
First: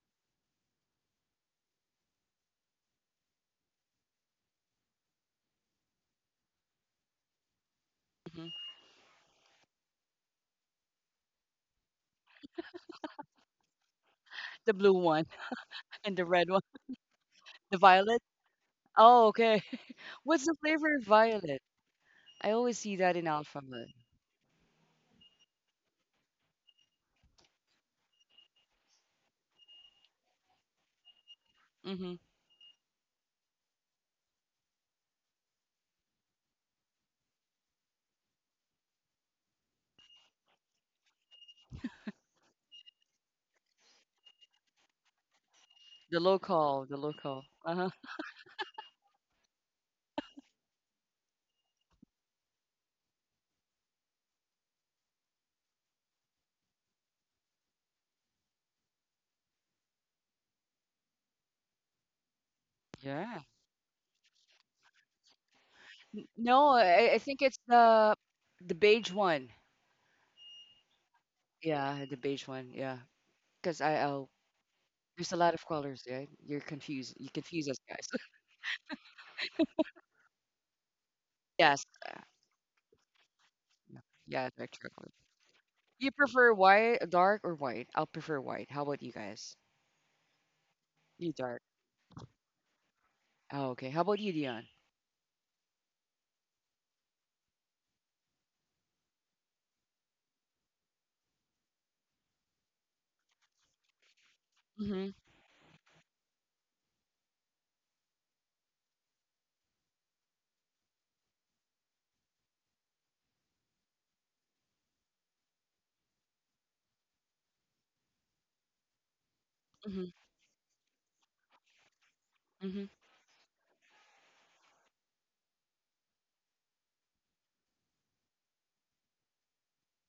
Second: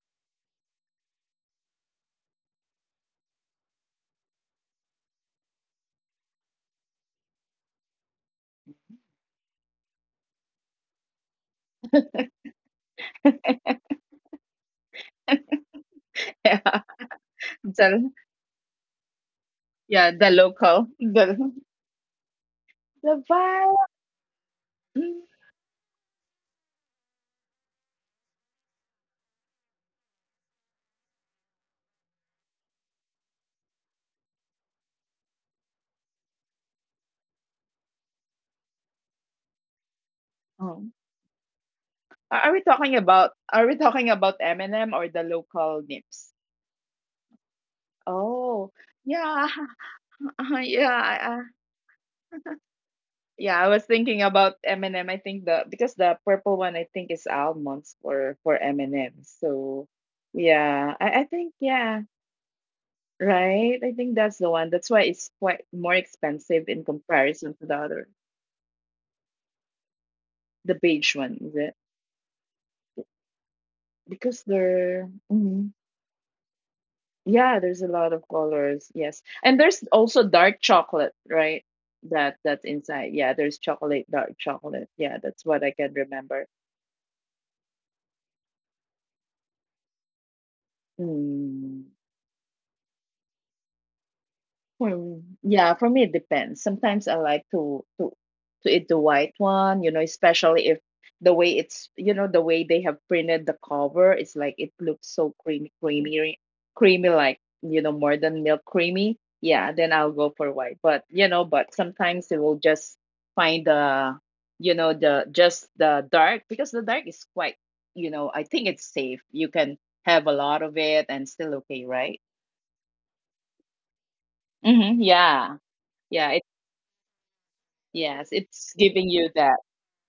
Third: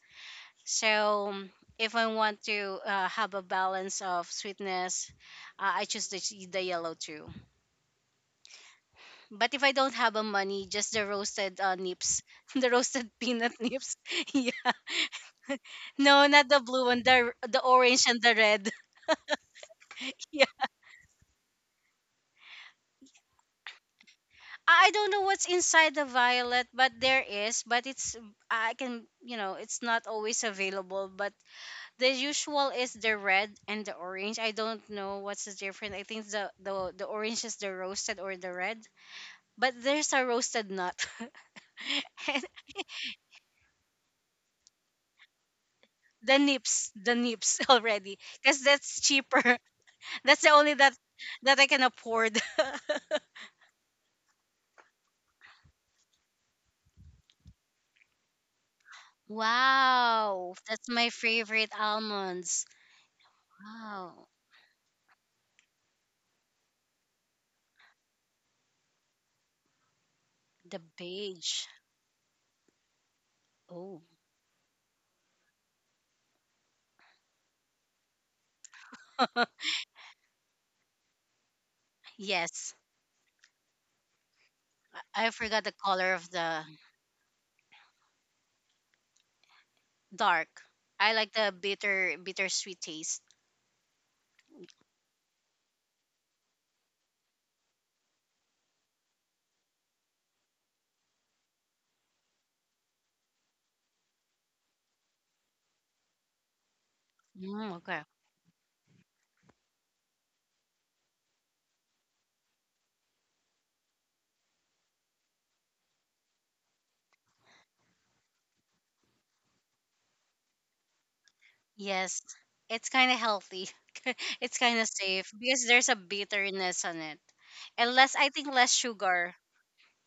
So, if I want to have a balance of sweetness, I choose the yellow too. hmm But if I don't have a money, just the roasted nips, the roasted peanut nips. Yeah. The blue one and the No, red not the one. Yeah. blue one, the The orange The, and violet? the red. Oh, okay. yeah, the What's the Yeah. local. flavor of violet? I always see that the in vibe. Alphabet. I Mm, don't know what's inside the violet, but there is, but it's I can, you know, it's not always available, but Mm-hmm. the usual is the red and the orange. I don't know what's the difference. I think the orange is the roasted or the red, but there's a oh. roasted nut. And Are we talking about M&M or the local The nips? Local, the the local. nips Uh-huh. already because Oh, that's yeah, cheaper. That's the only yeah, that that I can afford. yeah. I was thinking about m and M. I think the because the purple one I think is almonds for M&M. So Wow, yeah, that's my I think favorite yeah, almonds. Yeah. right. I think Wow, that's the one. That's why it's quite more expensive No, in I think comparison to it's the other, the beige one. the the beige one, is it? beige. Yeah, the beige one. Yeah, because Oh, I oh, Because they're there's a lot of colors. Yeah, you're confused. You yeah, confuse there's us a lot guys. of colors. Yes. And there's also dark chocolate, right? Yes. uh, That's yes. inside. Yeah, there's chocolate, dark Yeah, the chocolate. extra Yeah, I that's what I forgot the can you color of remember. prefer the white, dark, or white? I'll prefer white. How about you guys? dark. I You like the dark. Hmm. Bittersweet taste. Oh, okay. How about you, Dion? Hmm. Yeah, for me it depends. Sometimes I like to eat the white one, you know, especially if the way it's, you know, the way they have printed the cover, it's like it looks Mm-hmm. so creamy, creamy, creamy, like, Mm, you know, okay. more than milk creamy. Yeah, then I'll go for white. But you know, but sometimes it will just find the, you know, the just the dark, because the dark is quite, you know, I think it's safe. You can Mm-hmm. have a lot of it and still okay, right? Yes. Mm-hmm. It's kind of healthy. It's kind of Mm-hmm, safe yeah. because there's a Yeah. bitterness on it. And less Yes, I think it's less giving you sugar. that.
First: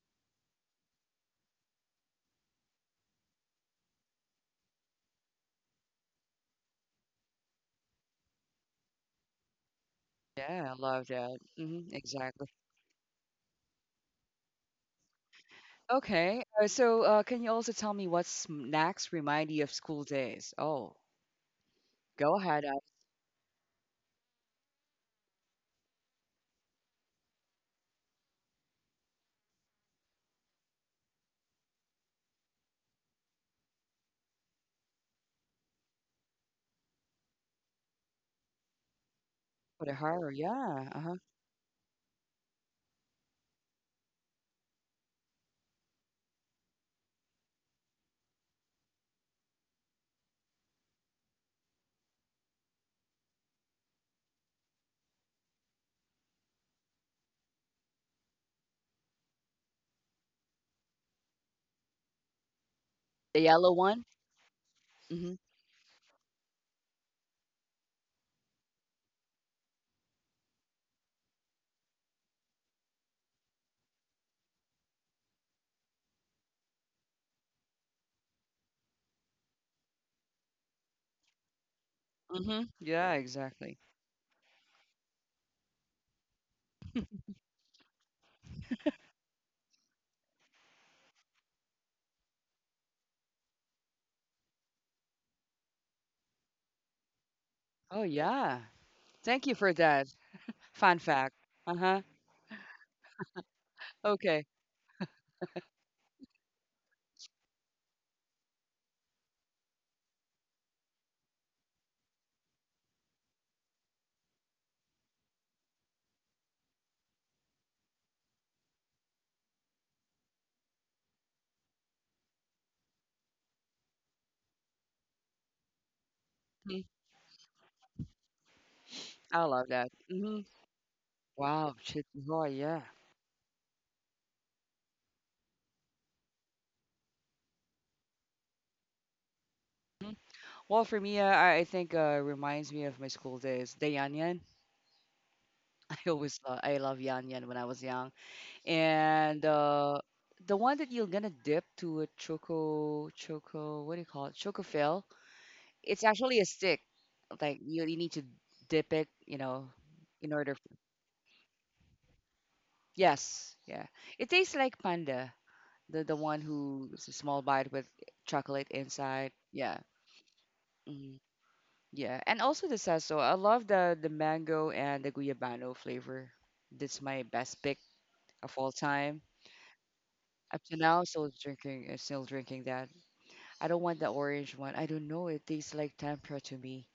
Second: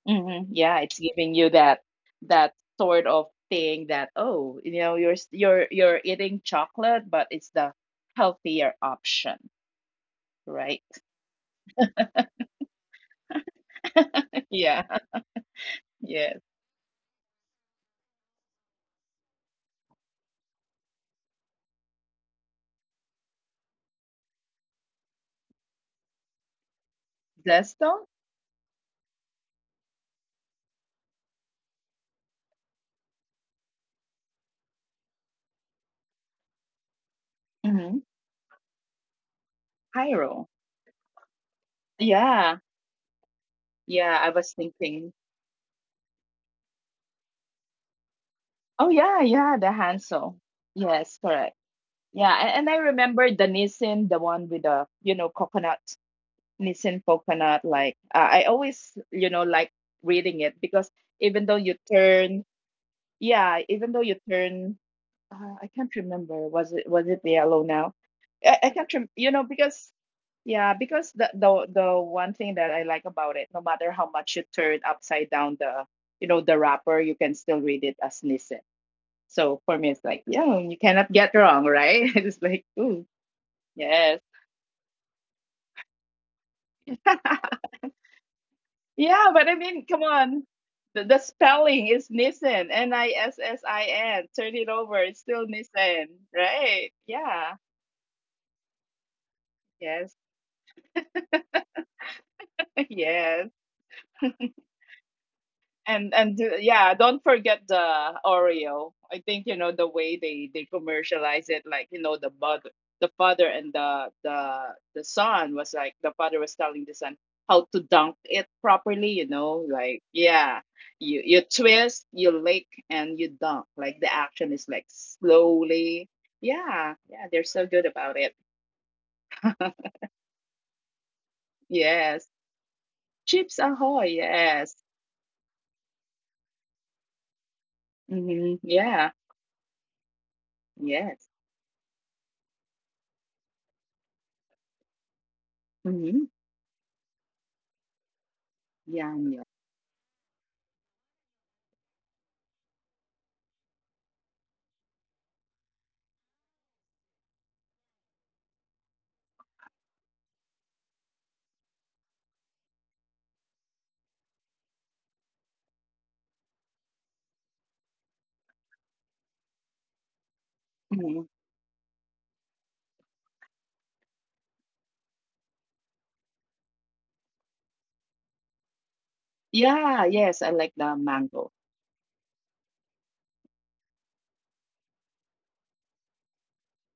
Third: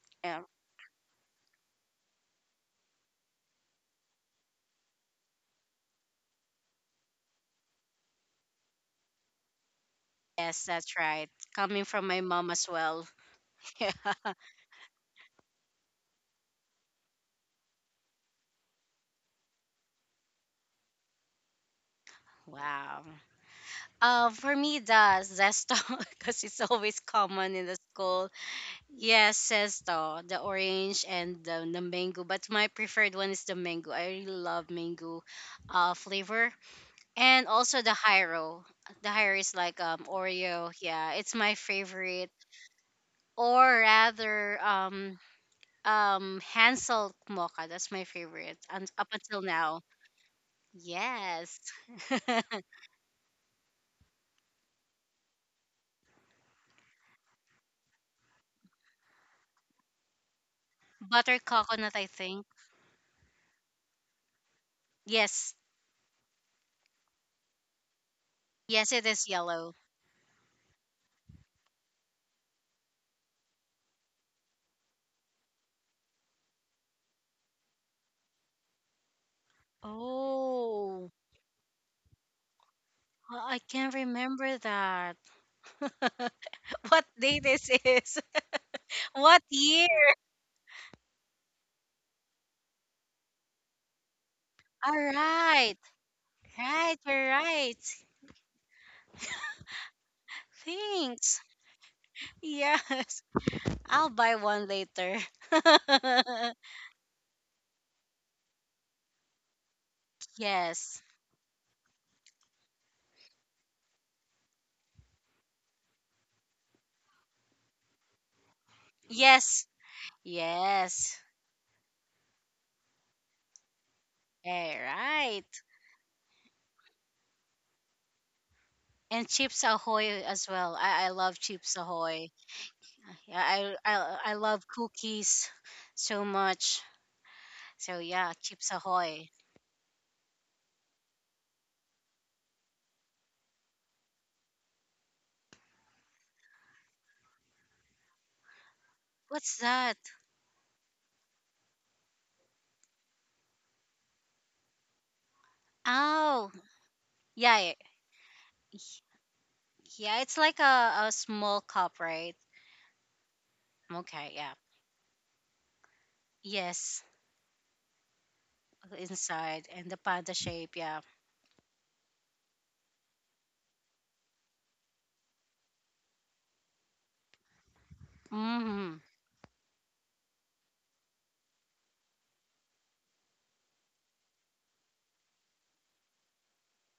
Yeah. Yeah, it's giving you that sort of thing that, you know, you're you're eating chocolate, but it's the healthier option, Yes, Yeah, I right? that's love right. that. Coming Mm-hmm. from my Exactly. mom as well. Yeah. Yeah. Yes. Okay. So, can you also tell me what snacks remind you of school days? Oh, go ahead. I Wow. For me, the zesto, because it's always common in the Zesto? school. Yes, zesto, the orange and the mango. But my preferred one is the mango. I really love mango flavor. And also the Mm-hmm. Hiro. The Hiro is like put a heart. Cairo. Oreo. Yeah. Yeah, Uh-huh. it's my favorite. Yeah. Or Yeah, I was rather, thinking. Hansel mocha. That's my favorite and Oh up yeah, until yeah, the now. Hansel. Yes, correct. Yes. Yeah, and I remember the Nissin, the one with the, you know, coconut. Nissin Coconut. Like, I always, you know, like reading it because Butter even though you coconut, I think. turn, The yeah, yellow even though one. you turn, Mm-hmm. Yes. I can't remember. Was it yellow now? I Yes, can't it is you know, yellow. because yeah, because the, the one thing that I like about it, no matter how much you turn upside down the, you know, the wrapper, you can still read it as Nissin. So for me, it's like yeah, you Oh, cannot get wrong, right? It's like Mm-hmm. ooh, Yeah, I exactly. can't yes. remember that. What day this is? Yeah, What but I mean, come year? on. The spelling is Nissan, Nissin. Turn it over, All it's still right. Nissan, right? Right, you're Yeah. right. Oh, yeah. Thank you for that. Yes. Fun fact. Thanks. Uh-huh. Yes. Yes. I'll buy Okay. one later. And Yeah, don't forget the Oreo. I think, you know, the way they Yes. commercialize it, like, you know, the mother, the father, and the son. Was like the father was telling the son how to dunk it properly, you know, Yes. like yeah, Yes. You twist, you lick, and you dunk. Like the All action is like right. slowly, Mhm. yeah, yeah. They're so good about it. And I Chips love that. Ahoy Mm-hmm. as well. I love Chips Wow. Chicken. Ahoy. Yes. Oh, yeah. Yeah, Chips I, I Ahoy, I love yes. cookies so much. So yeah, Chips Yeah. Ahoy. Well, for me, uh, Yes. I I think uh, reminds me of my school days. The Yan Yan. Hmm I love Yan Yan when I was young, and yeah. What's that? The one that you're gonna dip to a choco what do you call it choco fill. It's actually a Oh, stick. yeah, Like yeah, you need to dip it, you know, yeah, it's in like order. For, a small cup, right? yes, yeah. Okay, It yeah, tastes like panda, the one yes, who's a small bite with chocolate inside. inside Yeah. and the panda shape, yeah. mm-hmm. Yeah. Yeah, and also the sasso. I love the mango and the guyabano flavor. That's my best pick of all Mm-hmm. time. Yeah, yes, I Up like to the now, still mango. drinking, that. I don't want the orange one. I don't know. It tastes like tempura to me.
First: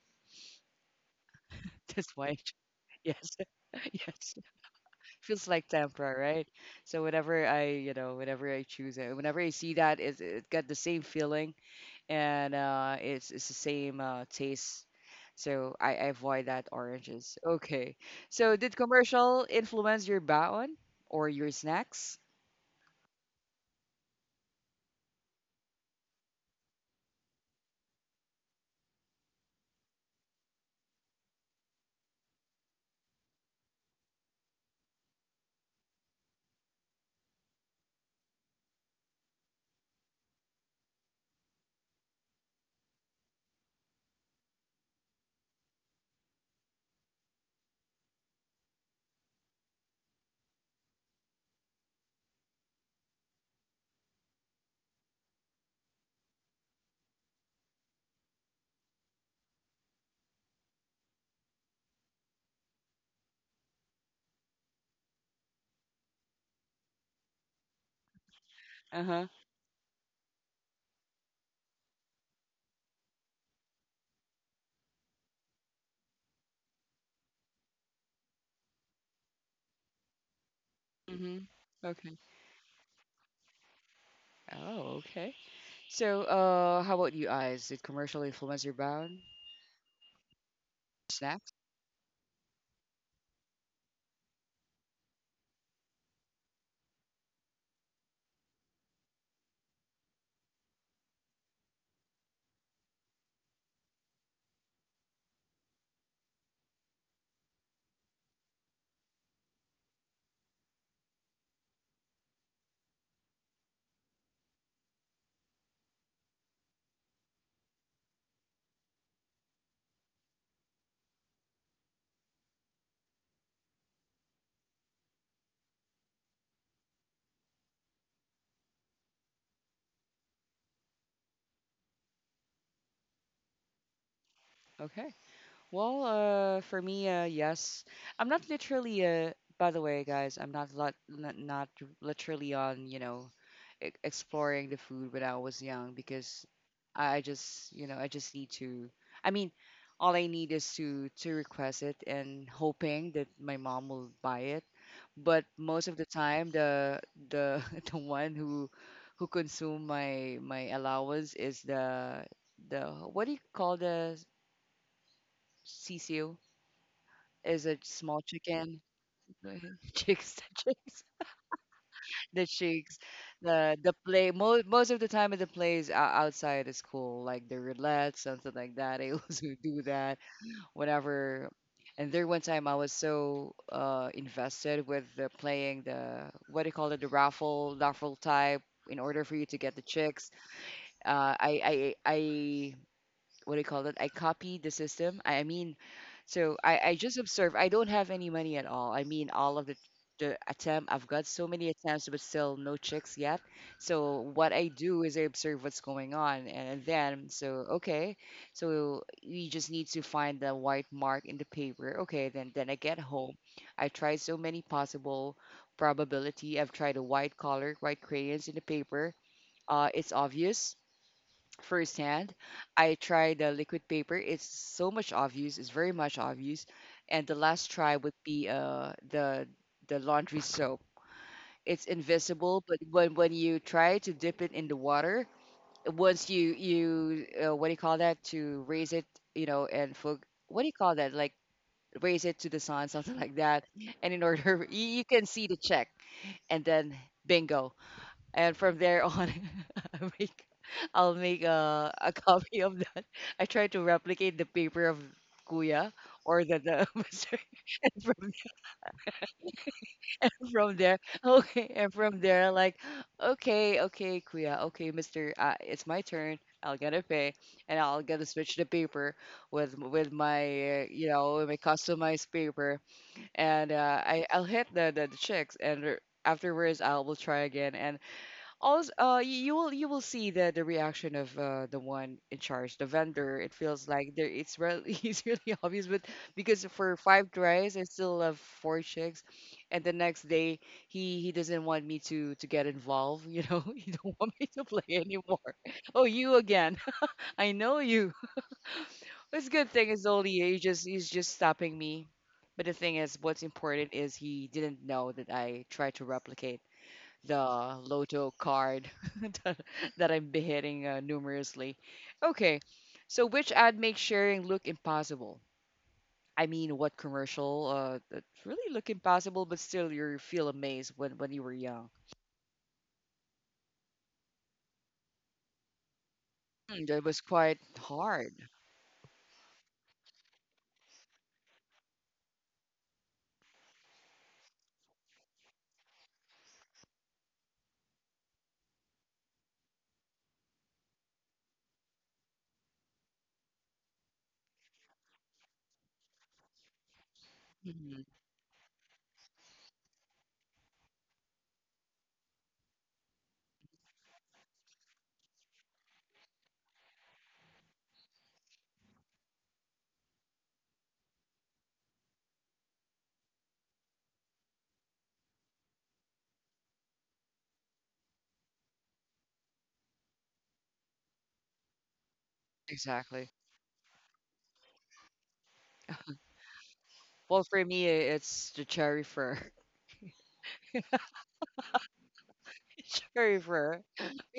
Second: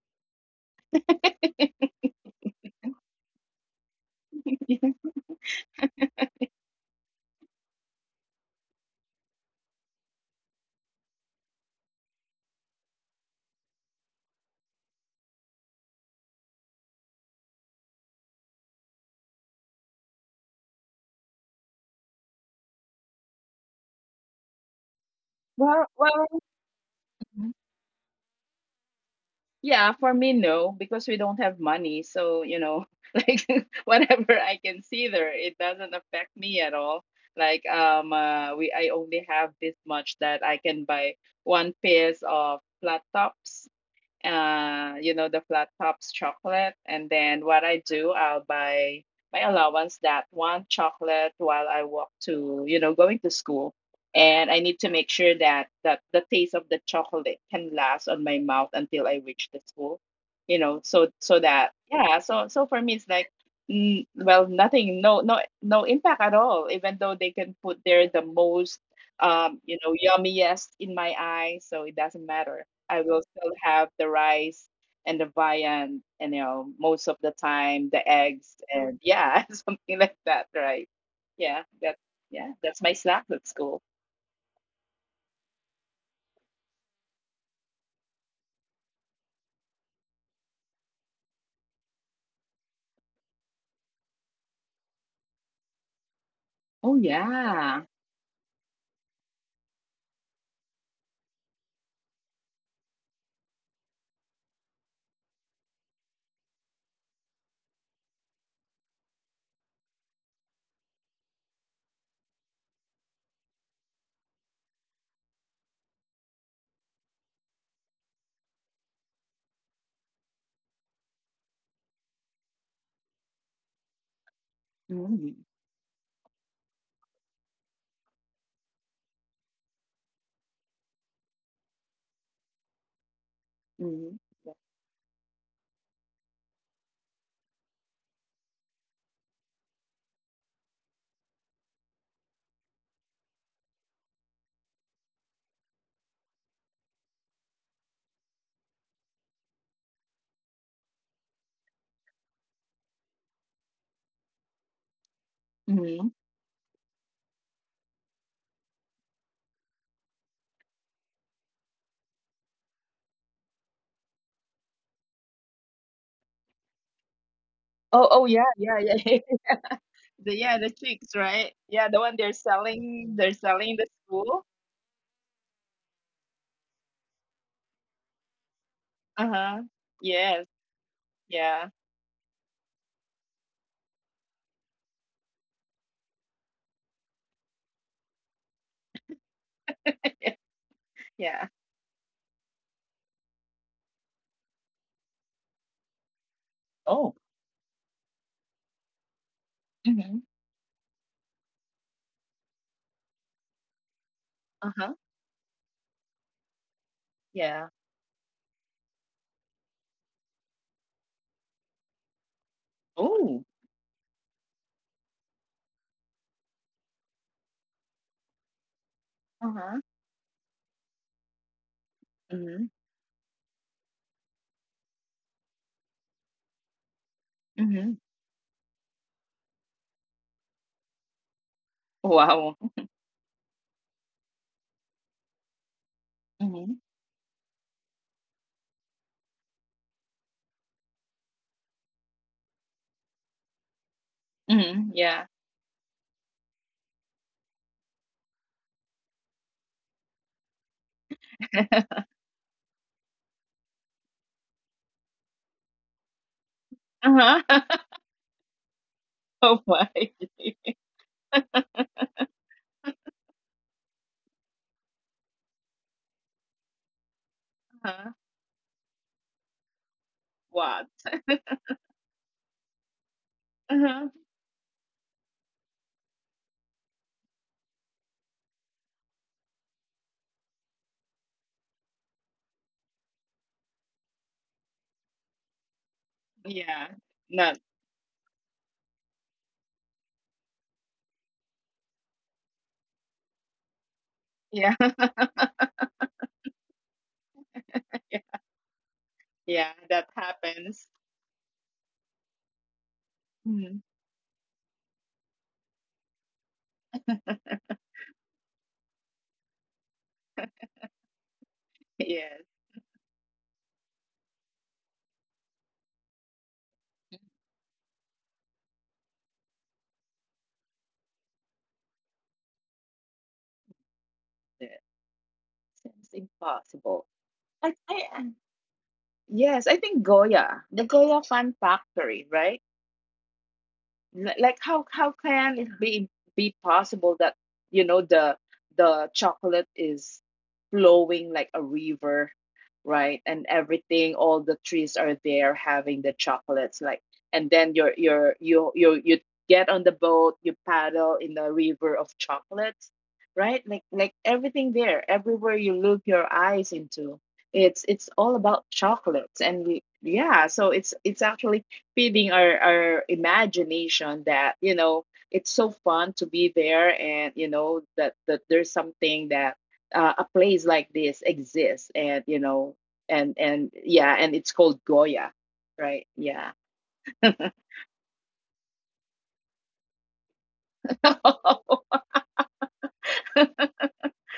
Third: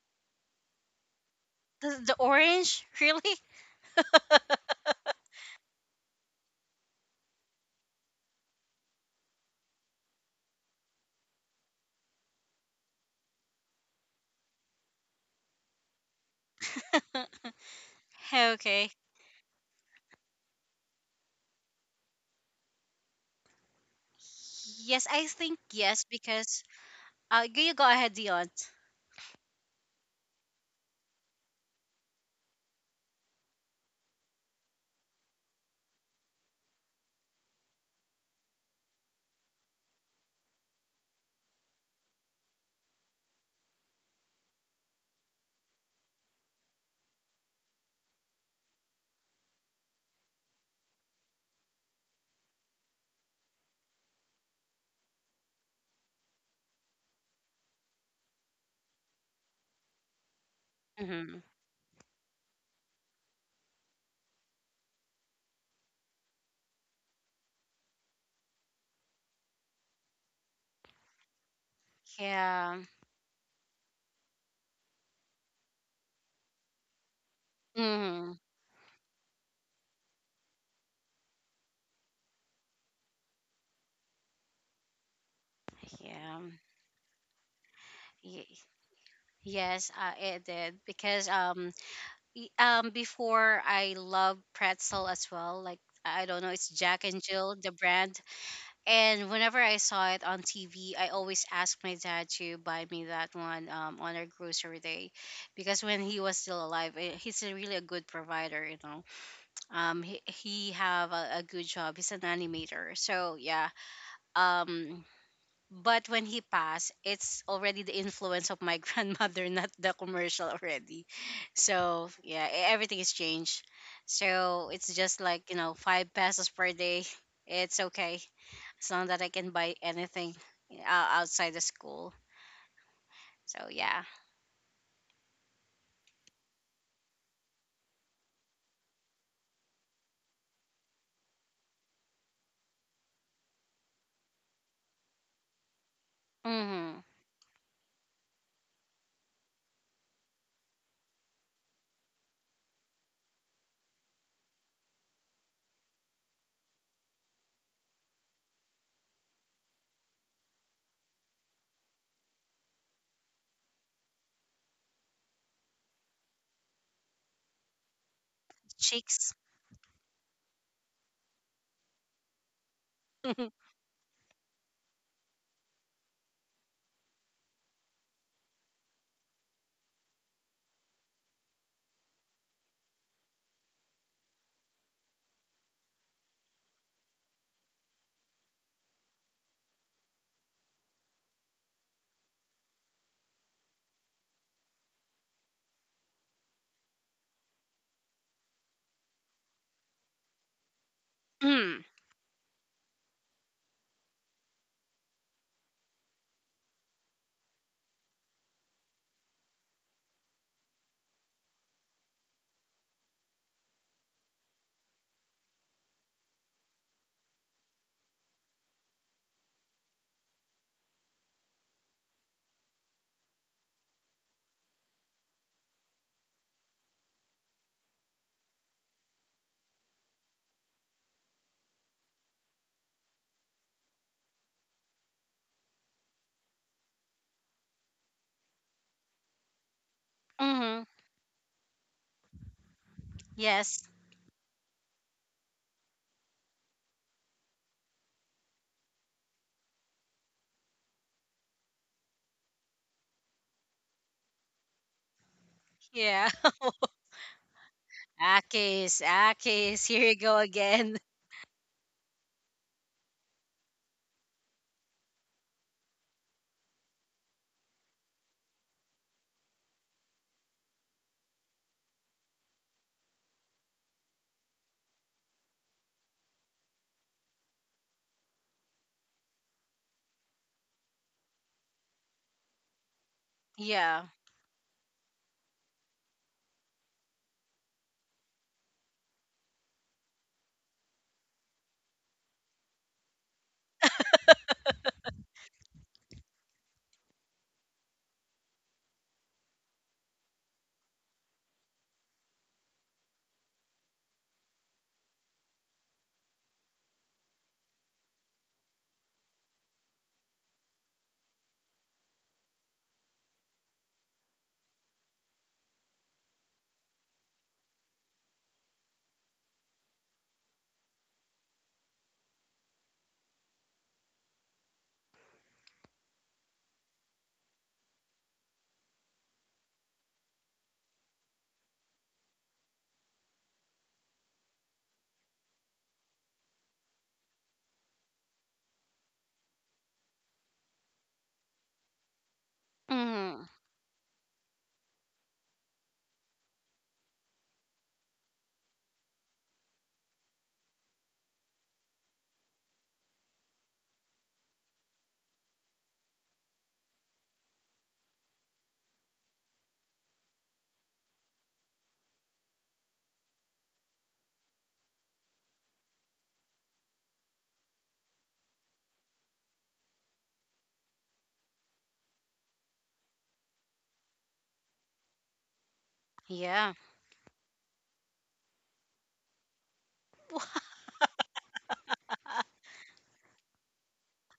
The, That's the why. Orange, really? Yes, yes, Yeah. feels like tempura, right? So whenever I, you know, whenever I choose it, whenever I see that, is it got the same feeling and it's the same taste. So I avoid that oranges. Okay. So did Okay. commercial influence your baon or your snacks? Yes, I think Well, yes well, because you go ahead, Dion. yeah, for me, no, because we don't have money. So, you know, like whatever I can see there, it doesn't affect me at all. Like, we I only have this much that I can buy one pairs of flat tops, you know, the flat tops chocolate. And then what I do, I'll buy my allowance that one chocolate while I walk to, you know, going to school. And I need to make sure that the taste of the chocolate can last on my mouth until I reach the school, you know, so Mm-hmm. that, yeah, so for me it's like mm, well, nothing, no impact at all, even though they can put there the most, Uh huh. You know, yummiest in my eye, so it doesn't matter. Yeah. I will still have the rice and the viand, and, you know, most of the time the Mm-hmm. eggs, and yeah, something like that, right? Mhm. Yeah, that Okay. yeah, that's my snack at school. Oh, okay. So Yeah. How about you guys? Did commercial Y- influence your baon yes, it did because snacks? Before I love pretzel as well. Like I don't know, it's Oh Jack and Jill, the yeah. brand. And whenever I saw it on TV, I always asked my dad to buy me that one on our grocery day, because when he was still alive, he's a really a good provider. You know, he have a good job. He's an animator. So yeah, um, but when he passed, it's already the influence of my grandmother, not the commercial already. So yeah, everything is changed. So it's just Mm-hmm. like, you know, 5 pesos per day. It's okay as long that I can buy anything outside the school. So yeah, Mm-hmm. Okay. Well, for me, yes. I'm not literally, by the way, guys, I'm not lot, not, not literally on, exploring the food when I was young because mm-hmm. I just, I just need to, I mean, all I need is to request it and hoping that my mom will buy it. But most of the Mm-hmm. time, the the one who consume my allowance is the the what do you call the CCO? Is a Oh small oh yeah, yeah, chicken, yeah. Chicks. the chicks, The, the yeah, the chicks, chicks, right? Yeah, the one they're the chicks, selling, they're selling the the play. school. Most of the time, the plays outside the school, like the roulette, something like that. I also Uh-huh. do that Yes, whenever. yeah. And there one time I was so invested with the playing the what do you call it, the raffle type in order for you to get the chicks. Uh, Yeah. I I I what do you call it? I copied the system. I mean, so I just Oh. observe. I don't have any money at all. I mean, all of the Mm-hmm. Attempt, I've got so many Mm. attempts, but still no chicks yet. So what I do Uh-huh. is I observe what's going on, and then so Yeah. okay, so we just need to find the white mark in the paper. Okay, then I get home. Oh. I tried so many possible probability. I've tried a white color, white crayons in the paper. Uh-huh. It's obvious firsthand. Mm-hmm. I tried the liquid paper. It's so much obvious. It's very much obvious. And the last try would Mm-hmm. be the laundry soap. It's invisible, but Wow. when you try to dip it in the water, once you Mhm. you uh, what do you call that, to raise it, you know, and for what do you Mm-hmm. call that, like raise it to the sun, something like that. Yes, And in order, you Mhm, can see yeah. the check, and then bingo, and from there on I'll make I'll make a copy of that. I try to replicate the paper of Kuya yeah. or the Mr. Uh-huh. And Akis, Akis, Oh here you my. go from again. there okay, and from there like okay okay Kuya, okay Mr. It's my turn, I'll gonna pay and I'll gonna Uh-huh. switch the paper with my you What? know, with my customized paper and uh, I Uh-huh. I'll hit the, the chicks, and afterwards I will try again and also, you will, you will see the reaction of the one in charge, the vendor. It feels Yeah. like there it's really it's really obvious, but because for Yeah. five tries, Not. I still have four chicks, and the next day he doesn't want me to get involved. You know, he don't want me to play Yeah. anymore. Oh, you again? I know you. It's a good Yeah, thing is that only happens. he's just stopping me. But the thing is, what's important Mhm. is he didn't know that I tried to replicate the lotto card that, that I'm beheading numerously. Yes. Okay, so which ad makes sharing look impossible? I mean, what commercial that really look impossible, but still you feel amazed when you were young? Yes. Seems That impossible. was quite I, I, hard. I- yes, I think Goya, the Goya Fan Factory, right? Like, how can it be possible that, you know, the chocolate is flowing like a river, right? Mm-hmm. And everything, all the trees are there having the chocolates, like, and then Mhm. you're you you you get on the boat, you paddle in the river of chocolates, right? Like everything there, everywhere you look your eyes into, it's all about chocolates. And we Yeah, so it's actually feeding our imagination that, you know, it's so fun to be there, and, you know, that, that there's something that, a place like this exists, and, you know, Exactly. And yeah, and it's called Goya, right? Yeah. Yeah. Well, for me, it's the cherry fur. River,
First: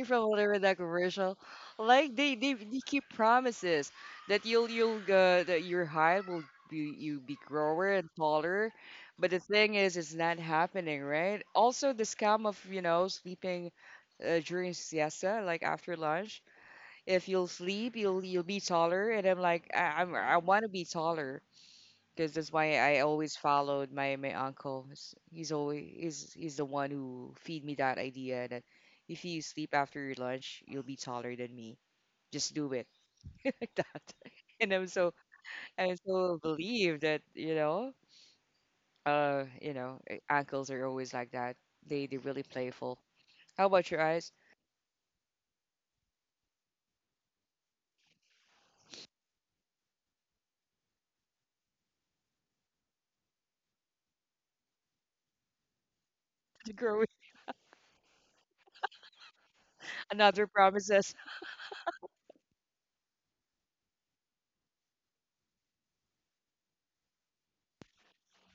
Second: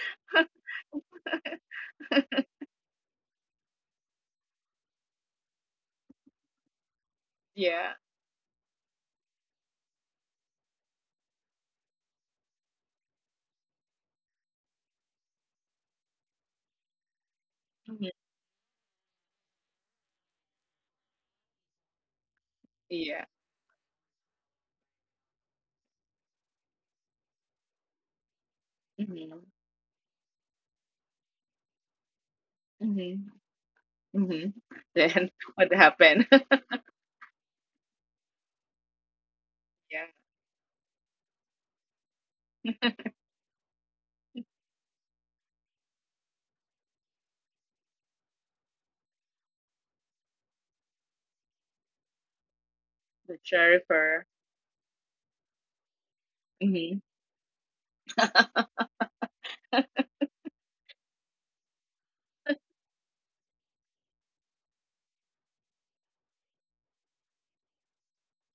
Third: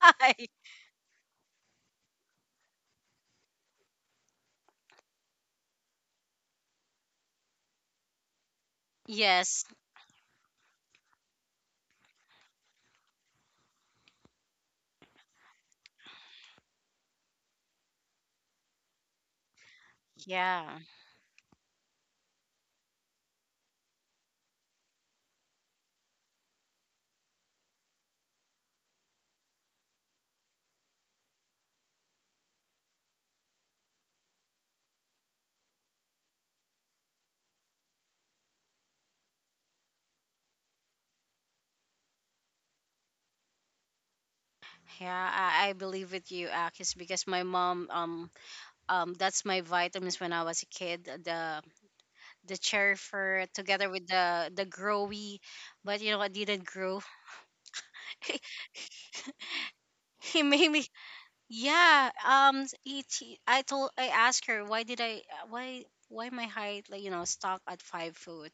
Why? whatever that commercial, like they keep promises that you'll that your height will be, you be grower Yeah. and taller, but the Yes. thing is, it's not happening, right? Also, the scam of, you know, sleeping during siesta, like after lunch. If you'll sleep, Mhm. You'll be taller, and I'm like I'm, I want to Yeah, be taller because that's why I Yeah. always followed my uncle. He's always he's the one who feed me that idea that if you Mm-hmm. sleep after your lunch, you'll be taller than me. Just do it Mm-hmm. like that. Mm-hmm. And Then what I'm happened? so Yeah. believed that, you know, uncles are always like that. They're really playful. How about your eyes? yeah, I believe with you, Akis, because my mom, that's my vitamins when I was a kid. The cherry The fruit together with sherifer. the growy, but you know I didn't The Mm-hmm. grow. girl, He another made me. promises. Yeah, I told I asked her why did I why my height like you know stuck at 5 foot,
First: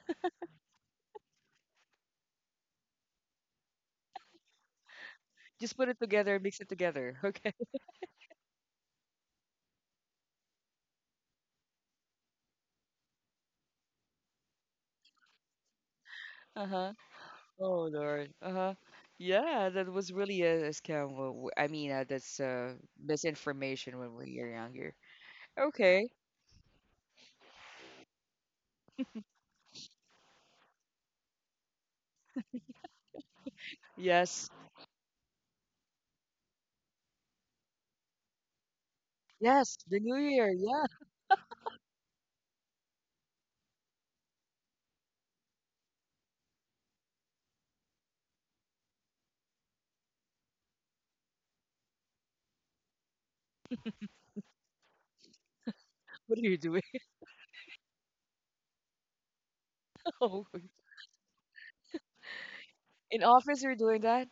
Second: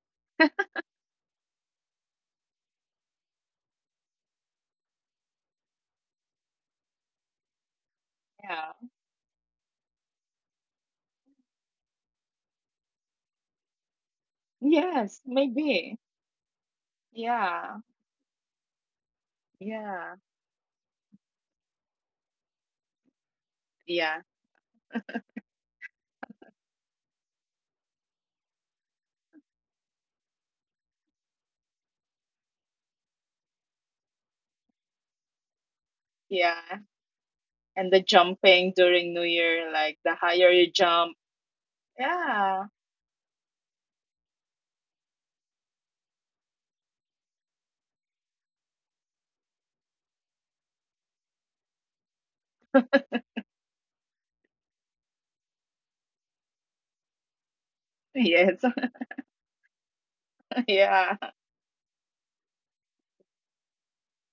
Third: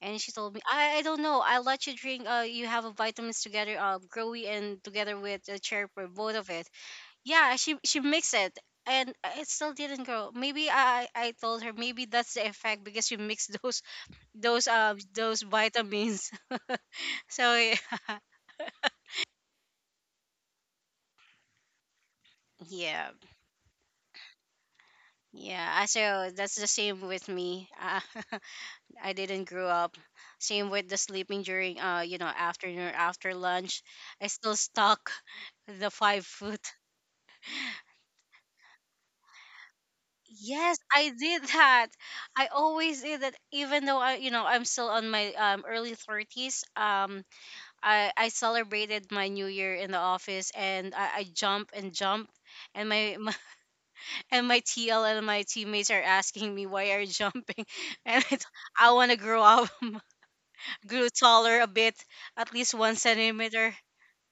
and she told me I don't know. I let you drink. You have a vitamins together, growy and together with the Just cherry put it fruit, together both and of mix it. it together. Okay. Yeah, she she mixed it, Yeah. and it still didn't grow. Maybe I told her maybe that's the effect because you mix those Yes, those maybe. vitamins. Uh huh. So Yeah. Oh yeah. Lord. Uh-huh. Yeah, that was Yeah. really a scam. Well, w- I mean, that's Yeah, misinformation when Yeah. we are younger. yeah, Okay. so that's the same with me, I didn't grow up same with the sleeping during you know afternoon after lunch. I Yes. still stuck the 5 foot. Yeah. And the jumping during New Year, Yes. like The the New higher Year. you Yes, Yeah. I jump. did that. I Yeah. always did that, even though I, you know, I'm still on my early 30s. I celebrated my New Year in the office, and I jump and jump, and my and my TL and my teammates are What are asking you me doing? why are you jumping, and I, t- Yes. I want to grow up, Oh, grow Yeah. taller a bit, at least one in office, centimeter. you're doing that?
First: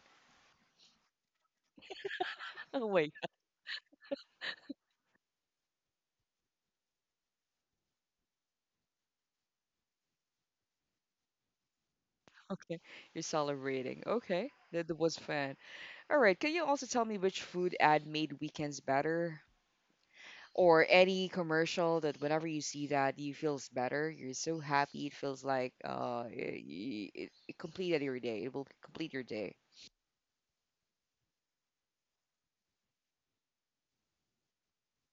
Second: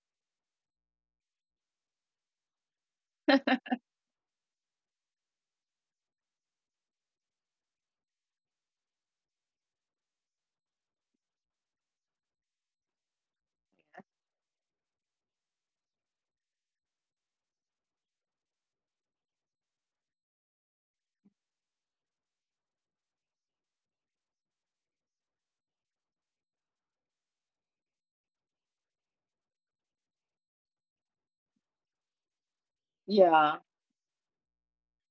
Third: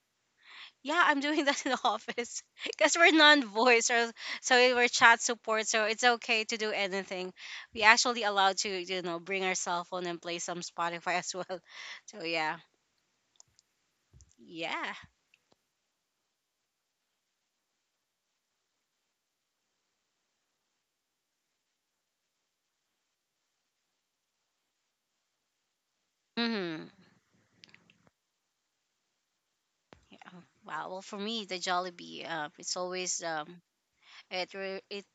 Yeah, I'm doing that in the office Oh because we're wait. non-voice, or so we're chat support, so it's okay to do anything. We actually allowed to, you know, bring our cell phone and play some Spotify as well. So yeah, Okay. You're celebrating. Okay. Yeah. That was fun. All right. Can you also tell me which food ad made weekends better? Or any commercial that whenever you see that, you feels better, you're so happy, it feels like Mm-hmm. It completed your day, it will complete your day. Yeah. Wow. Well, for me, the Jollibee, it's always Yeah. it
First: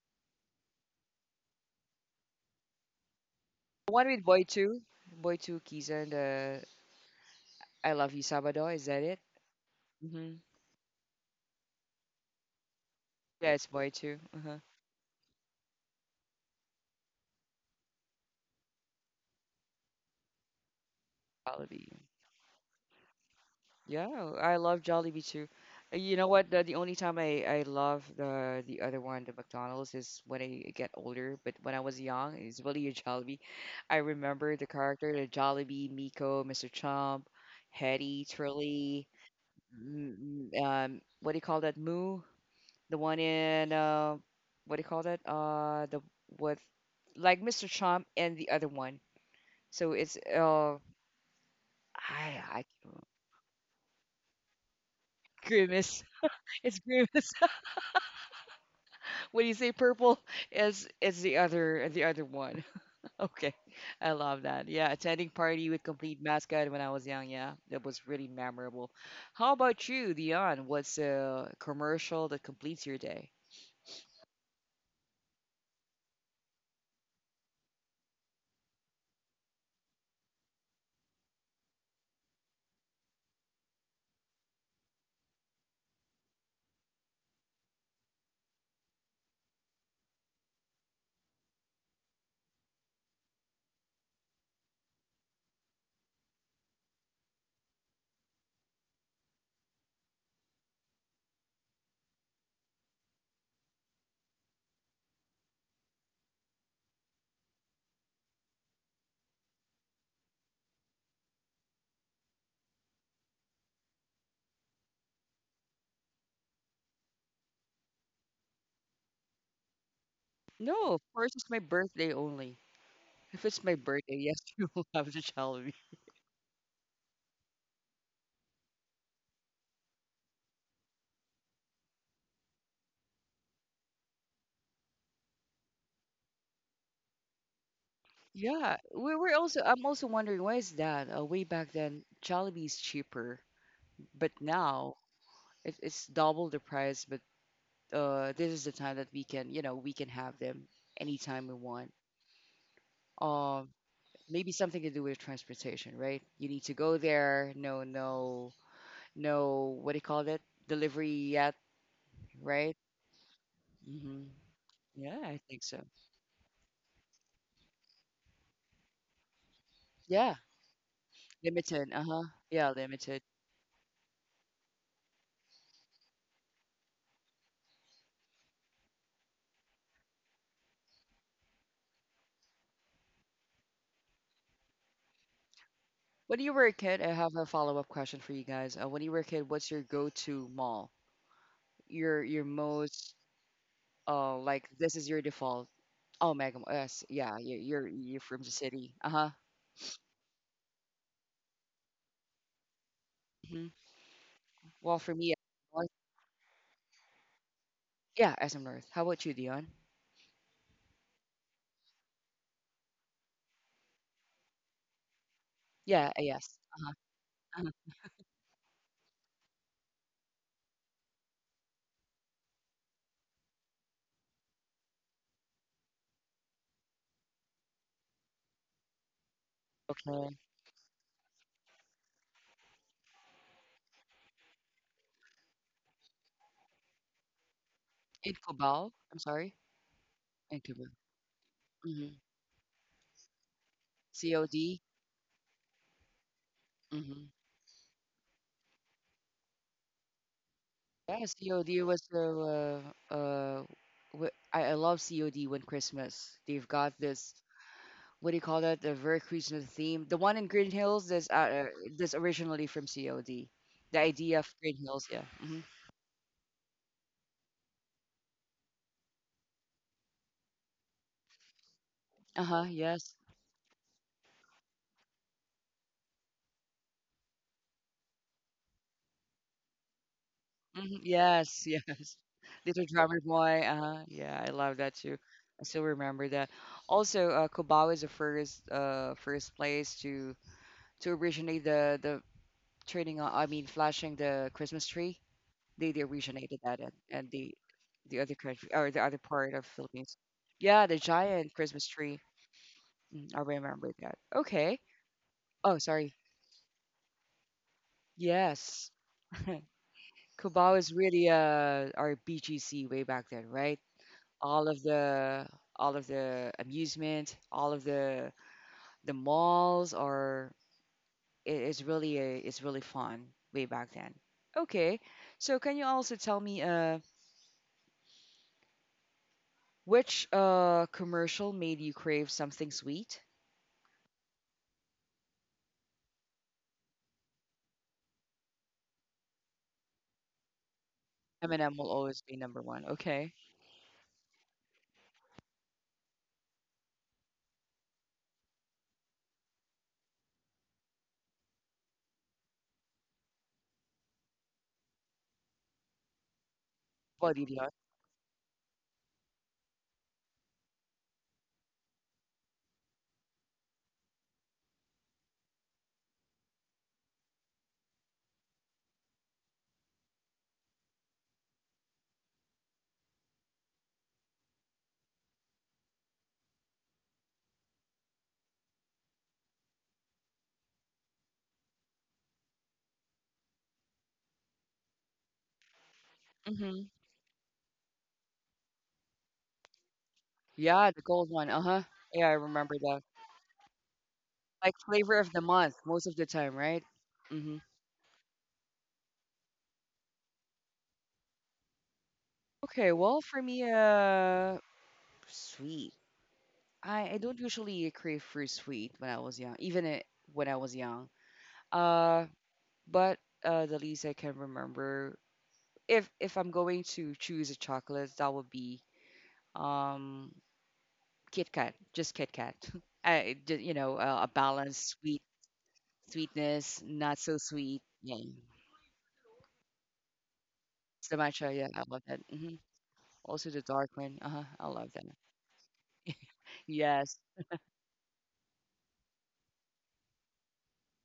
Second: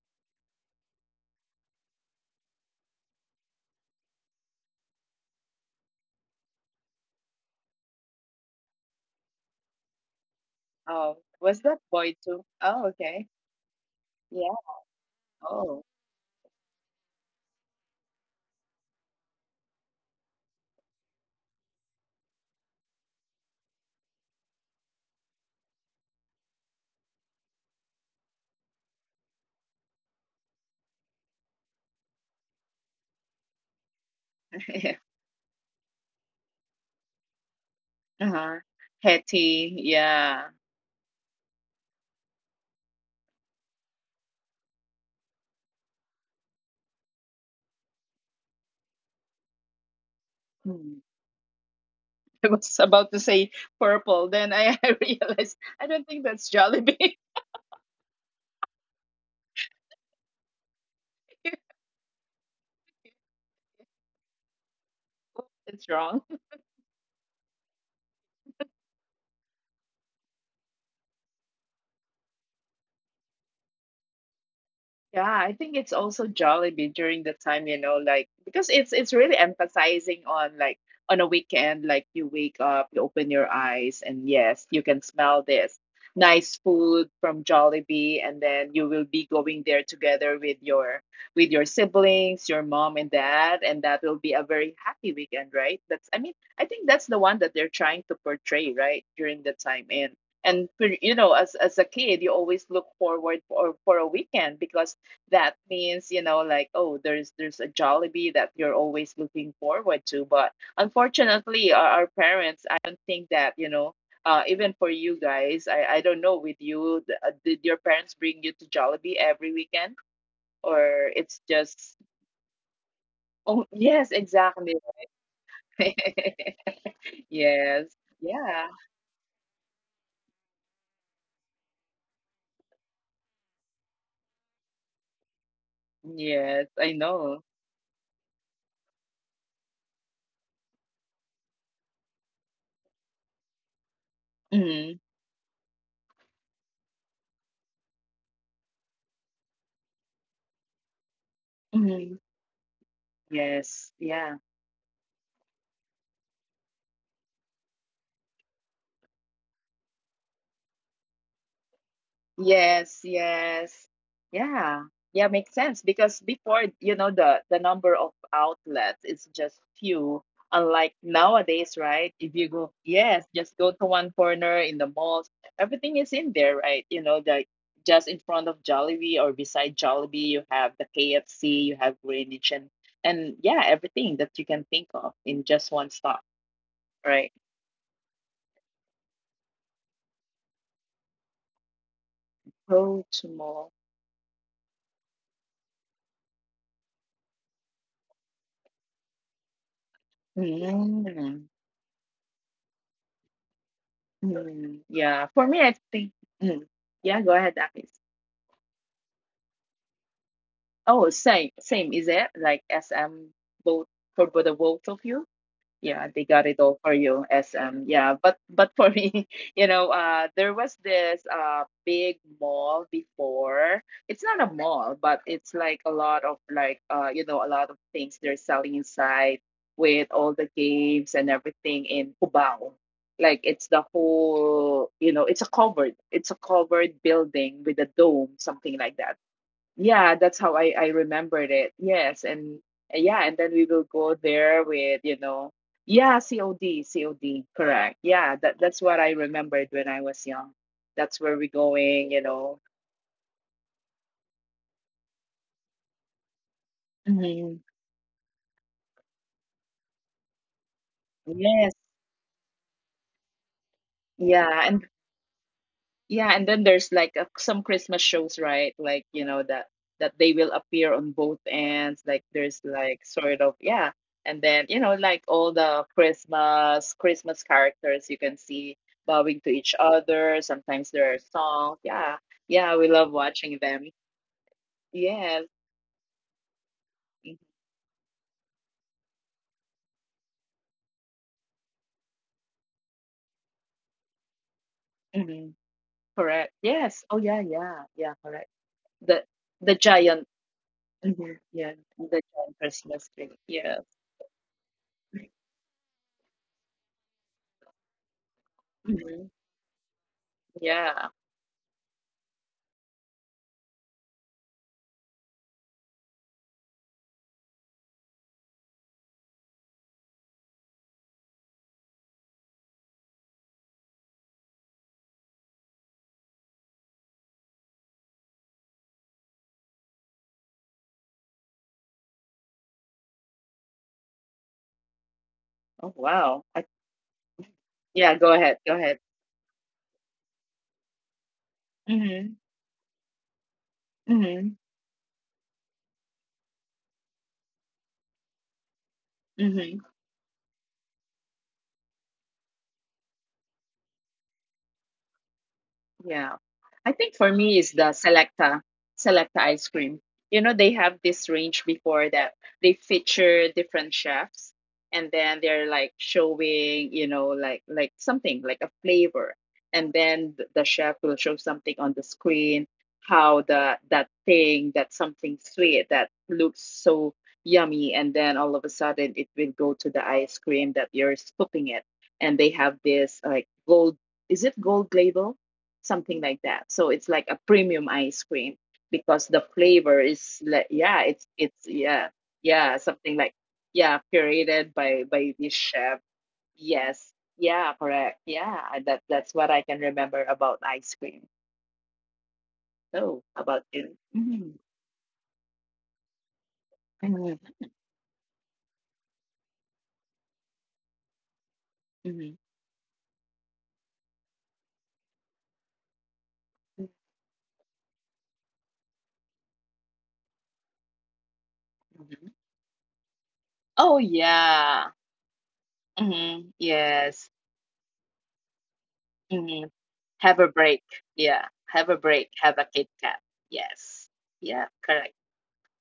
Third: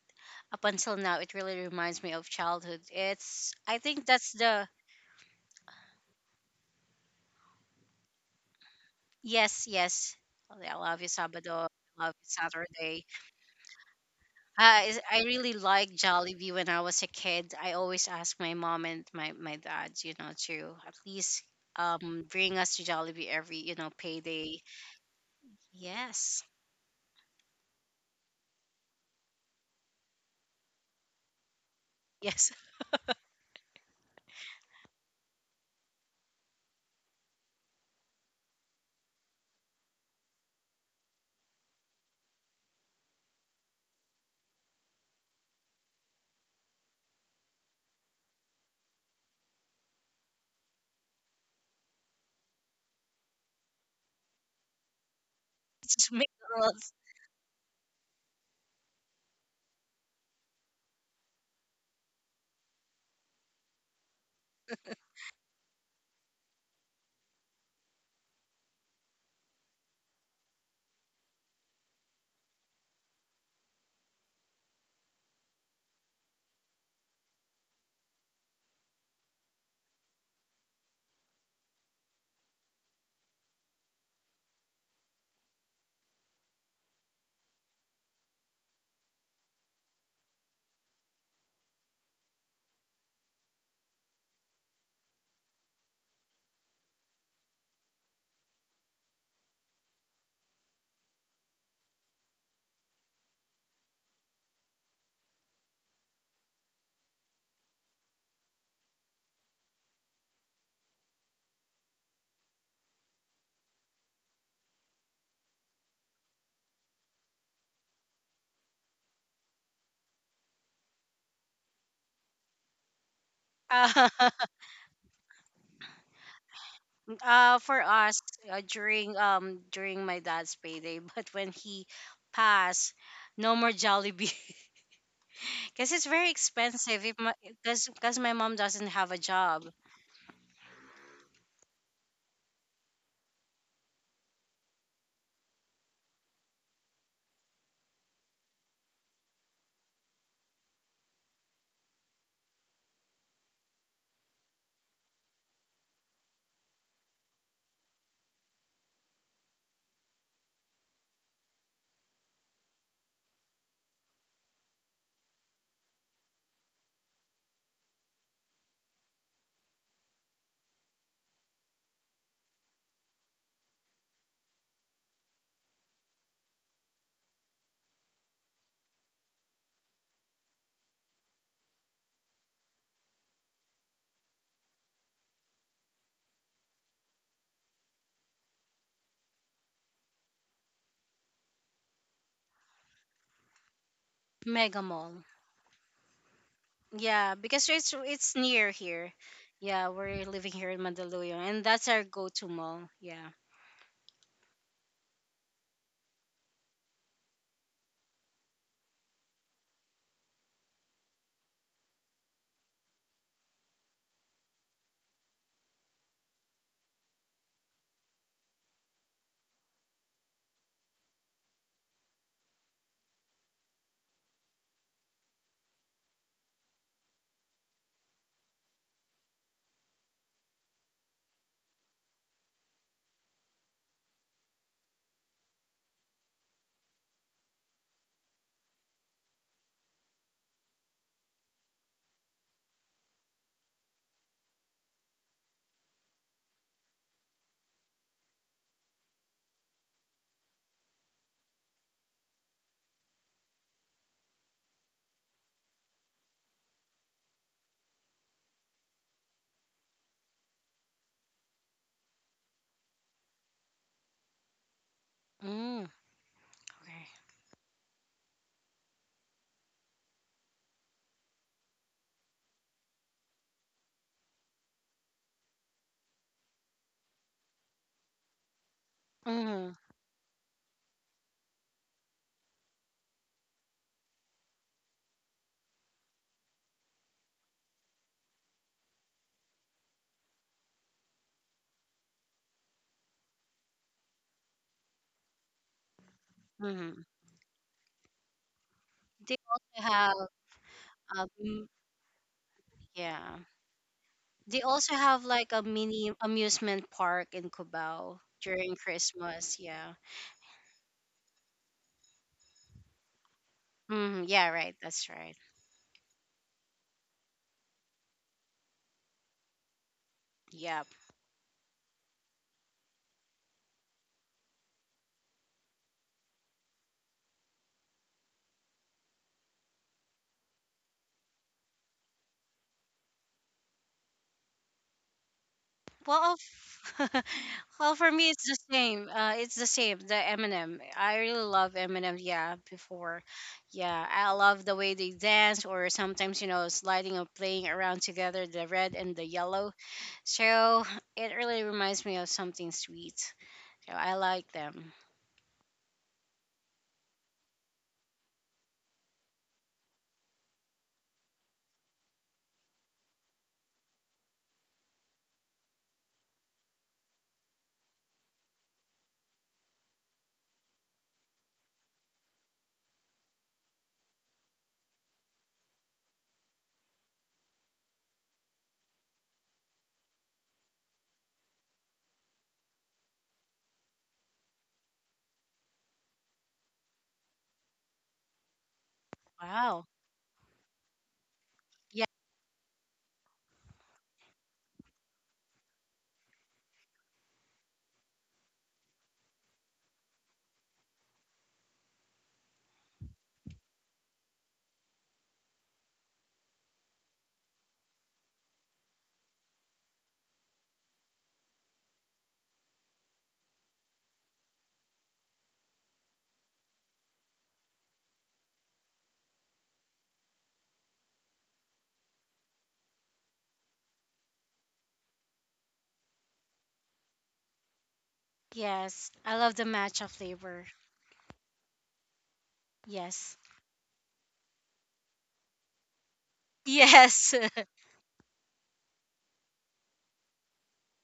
up until now, it really reminds me of childhood. It's I think One with that's boy the. 2, boy 2 keys, and I love you sabado, is that it? Yes, yes. Mm-hmm. Oh, yeah, I love you Oh, was Sabado, that I love you boy too? Oh, Saturday. okay. Yeah, it's boy 2. Yeah. Uh-huh. I really Oh. liked Jollibee when I was a kid. I always asked my mom and my dad, you know, to at least Probably. Bring us to Jollibee every, you know, Yeah, I payday. love Jollibee too. You know Yes. what? The only time I love the other one, the McDonald's, is when I get older. But when I was young, Yes. it's really a Jollibee. I remember the Yeah. character, the Jollibee, Miko, Mr. Chomp, Hetty, Uh-huh. Trilly, Hetty. Yeah. What do you call that? Moo, the one in what do you call that? The with like Mr. Chomp and the other one. So it's Hmm. I I was about to say purple. Then I, I realized I It's Grimace. don't just think that's It's McDonald's. Jollibee. Grimace. When you say purple, is the other, the other one. Okay, I love that. Yeah, attending party with It's complete wrong. mascot when I was young, yeah, that was really memorable. How about you, Dion? What's a commercial that completes your day? Yeah, I think it's also Jollibee during the time, you know, like, because it's really emphasizing on, like, on a weekend, like you wake up, you open your eyes, and yes, you can smell this nice food from Jollibee, and then you will be going there together with your, with your siblings, your mom and dad, and that will be a very happy weekend, right? That's, I mean, I think that's the one that they're trying to portray, right, during the time. And For, you know, as a kid, you always look forward for a weekend, because that means, you know, like, oh, there's a Jollibee that you're always looking forward to. But unfortunately, our parents, I don't think that, you know, even for you guys, I don't know with you, did your parents bring you to Jollibee every weekend, No, of or course, it's my it's birthday just only. If it's my oh Uh, birthday, yes yes, you will exactly. have the jollibee. For Yes, us yeah. during during my dad's payday, but when he passed, no more Jollibee. Because it's very Yes, expensive I if my know. cause because my mom Yeah, doesn't have we a were also, job. I'm also wondering why is that, way back then jollibee is cheaper, but now Mm-hmm. it, it's double the price, but this is the time that we can, you know, we can have them anytime we want. Mm-hmm. Um, Yes, yeah. maybe something to do with transportation, right? You need to go there. No, no, no. What do you call it? Delivery yet, right? Yes, yes. Hmm. Yeah. Yeah, Yeah, I makes think so. sense because before, you know, the number of outlets is just few. Yeah, Unlike nowadays, limited. Uh right? huh. If you Yeah, go, limited. yes, just go to one corner in the malls, everything is in there, right? You know, the just in front of Jollibee or beside Jollibee, you have the KFC, you have Greenwich, and yeah, everything that you can think of in just one stop, When you were a kid, I right? have a follow up question for you guys. When you were a kid, what's your go to mall? Your Go most to mall. Like Mega this is your Mall. default. Oh, Mega. Yes, Yeah, yeah. Because you're it's you're it's from the near city. Uh here. huh. Yeah, we're living here in Mm. Mandaluyong, and that's our go-to mall. Yeah. Mm, Well, for yeah, me, for me, I well, think, mm, yeah, go ahead, Akis. yeah, SM North. How about you, Dion? Oh, same, same. Is it like SM, both for the both of you? Yeah, Yeah, they got it yes. all for Uh-huh. you, SM. Uh-huh. Yeah, but for me, you know, there was this, big mall before. It's not a mall, but it's like a lot of, like, you know, a lot of things they're selling inside, with all Okay. the games and everything, in Cubao. Like it's the whole, you know, it's a covered, it's a covered building with a dome, In something Cubao, like that. I'm sorry. Yeah, that's how In I Cubao. remembered it, Mm-hmm. yes. and Yeah, and then we will go there COD. with, you know, yeah, COD. Mm-hmm. COD, correct. Yeah, that that's what I remembered when I was young. That's Yeah, where we're COD was going, you know. the uh, uh wh- I love COD when Christmas. They've got this Mhm. what do you call that? The very Christmas theme. The one in Green Hills Yes, uh, that's originally from COD. The idea of yeah. Green and Hills, yeah. Mm-hmm. Mm, Yeah, and then there's okay. like a, some Christmas shows, right? Like, you know, that that they will appear on both ends. Like there's Uh-huh, like yes. sort of yeah. And then, you know, like all the Christmas, Christmas characters you can see bowing to each Mm, other. Sometimes Mhm. there are Yes, songs. yes. Yeah. Yeah, we Little love Drummer watching Boy. them. Yeah, I love that too. Yes. I still remember that. Also, Cubao is the first first place to originate the turning on. I mean, flashing the Christmas tree. Mm-hmm. They Correct. originated that, Yes. mm. Oh and yeah, the yeah. Yeah, other correct. country or the other The They part of the also Philippines. have giant, Yeah, the um, mhm, giant yeah, Christmas the tree. giant Christmas tree. Mm, yeah. I Yes. remember that. They Okay. also have like a Oh, mini sorry. amusement park in Cubao during Yes. hmm Christmas. Yeah. Cubao is Yeah. really our BGC way back then, right? Mm, yeah. all Right. of That's right. the all of the amusement, all of the malls are, Yeah. It's really it's really fun way back then. Okay, so can you also tell me which commercial made you crave something sweet? Oh Well, wow. f- well, Yeah, for go me it's ahead. the Go ahead. same. It's the same. The Eminem. I really love Eminem will Eminem. always Mhm. be Yeah, number one. before, Okay, yeah, I Mhm. love the way they dance, or sometimes you know, sliding or playing around together, the red and the yellow. Mhm. So it really reminds me of something sweet. So I like them. Yeah. I think for Body me Dior. is the Selecta, Selecta ice cream. You know, they have this range before that they feature different chefs, and then they're, like, showing, you know, like, something like a flavor. And then the chef will show something on the screen, how the that thing, that something sweet that looks so yummy, and then all of a sudden it will go to the ice cream that you're scooping it. And they have this like gold, is it gold label? Something like that. Mm-hmm. So it's like a premium ice cream, because the Wow. flavor is like, Yeah, yeah, the it's gold one. Uh it's huh. Yeah. yeah. Yeah, I remember Yeah, that. something like, yeah, curated Like flavor of by the this month chef. most of the time, right? Yes, Mm-hmm. yeah, correct. Yeah, I- that, that's what I can remember about ice cream. Okay, So well for about me, you. Mhm, sweet. I mhm, don't usually crave for sweet when I was young, when I was young. Uh, mhm, but the least I can remember, if I'm going to mhm. choose a chocolate, that would be um Kit Kat, just Kit Kat. mhm. You know, a Oh balanced sweet yeah. sweetness, not so sweet. Yeah, Yes. Yes, I love the matcha flavor. it's the matcha. Yeah, I love that. hmm Hmm. Yes. Have Also the a dark break. one. Uh-huh, I love Yeah. that. Have a break. Have a Kit Yes. Yes. Kat. Yes. Yeah. Correct.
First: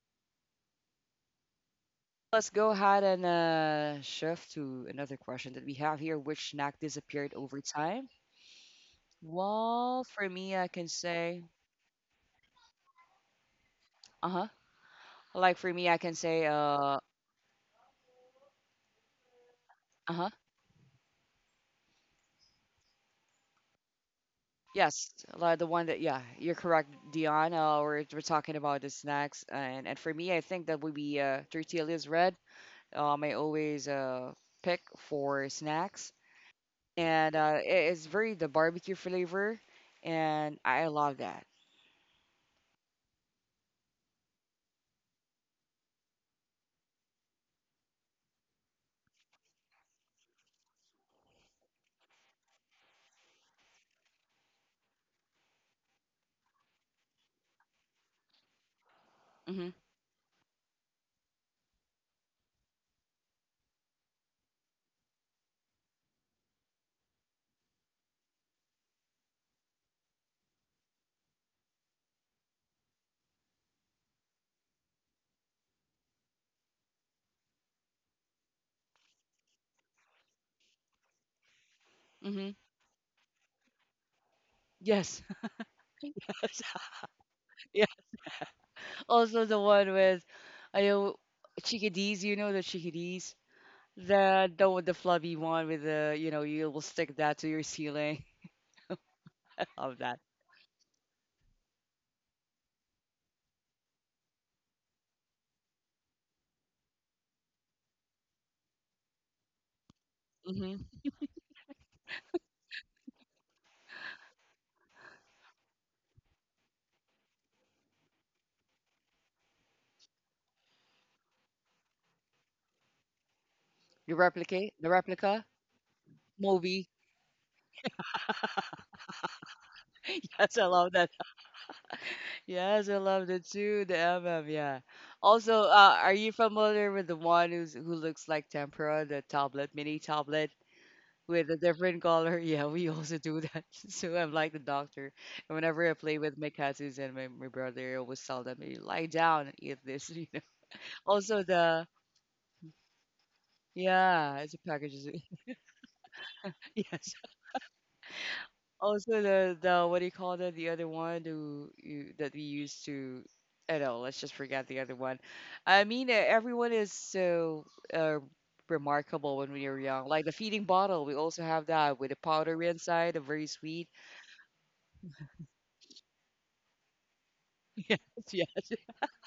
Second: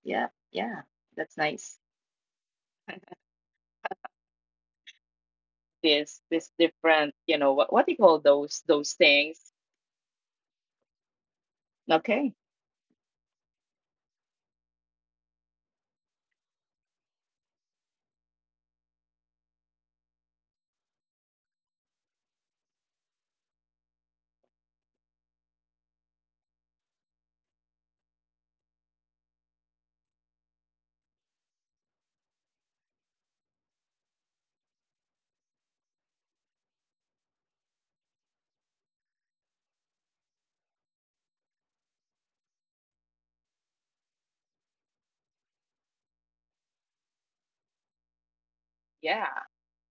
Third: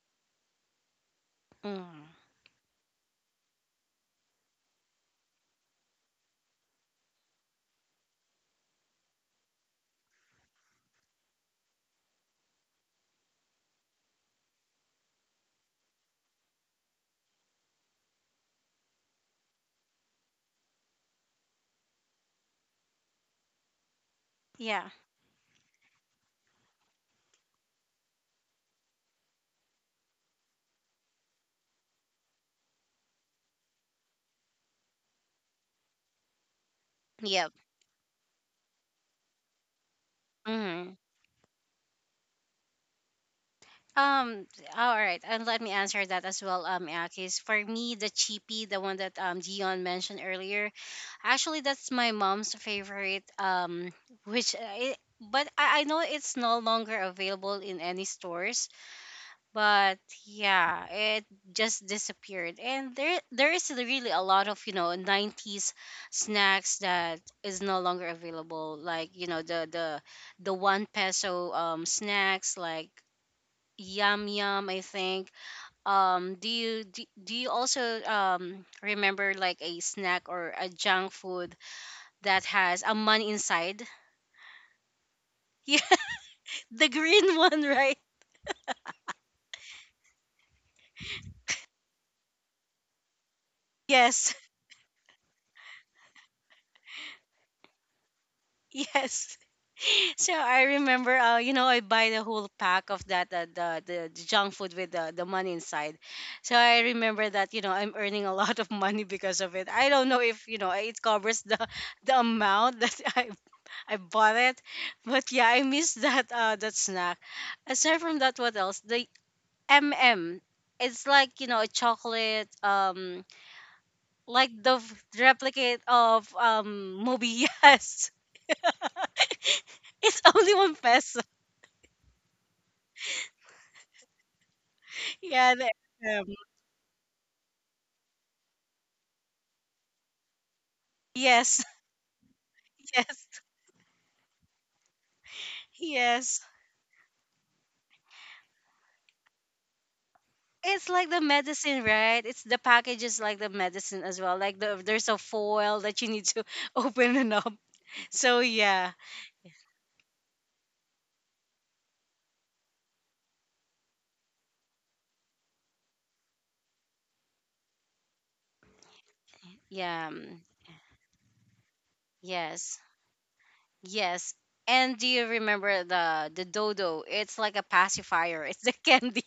Yeah. Yeah. That's Mm. nice. Let's go ahead and shift to another question that we have here. Which snack disappeared over time? This different, Well, you for know, me, I what can what do you call say, those things? uh-huh. Like Okay. for me, I can say, uh-huh. Yeah. yes, like the one that, yeah, you're correct, Dion. We're talking about the snacks, and for me, I think that would be tortillas red. I always pick for snacks, and Yep. It's very the barbecue flavor, and I Mhm. love that. Um, all right, and let me answer that as well, Akis. For me, the cheapy, the one that Dion mentioned earlier, actually that's my mom's Yeah. favorite. Which I, but I know it's no longer available in any stores. Mm-hmm. But yeah, it just disappeared, and there is really a lot of, you know, '90s snacks that is no longer available, like you know the one peso snacks like Yum Yum, I think. Do you also remember like a snack or a junk food that Mm-hmm. has a man inside? Yes. Yeah, the green one, Yeah. right? Also the one with, I know chickadees. You know the chickadees. Yes, The the flubby one with the you will stick that to your ceiling. yes. Love that. So I remember, you know, I buy the whole pack of that, the junk food with the money inside. So I remember that, you know, I'm earning a lot of money because of it. I don't know if you know Hmm. it covers the the amount that I bought it. But yeah, I miss that snack. Aside from that, what else? The MM. It's like, you know, a chocolate, You like replicate the the replica replicate of movie. Movie, yes. It's only Yes, I one love that. peso. Yes, I love that too. The MM, yeah. Yeah, Also, the are MM. you familiar with the one who's who looks like tempera, the tablet, mini tablet with a Yes, different color? Yeah, we also yes, do that. So I'm like the doctor. And whenever I play with yes. my cousins and my brother, I always tell them, "You lie down and eat this. It's like the Also medicine, the right? It's the package is like the medicine as well. yeah, it's a Like package. there's a foil that you need to Yes. open it up. So yeah, Also the what do you call that? The other one do you that we used to. I know. Let's just forget the other one. Everyone is so uh, remarkable when we were young. yeah, Like the mm, feeding bottle, we also have that with a powder yes. inside, a very sweet. Yes. And do you remember the dodo? It's like a Yes, pacifier. It's yes, the candy.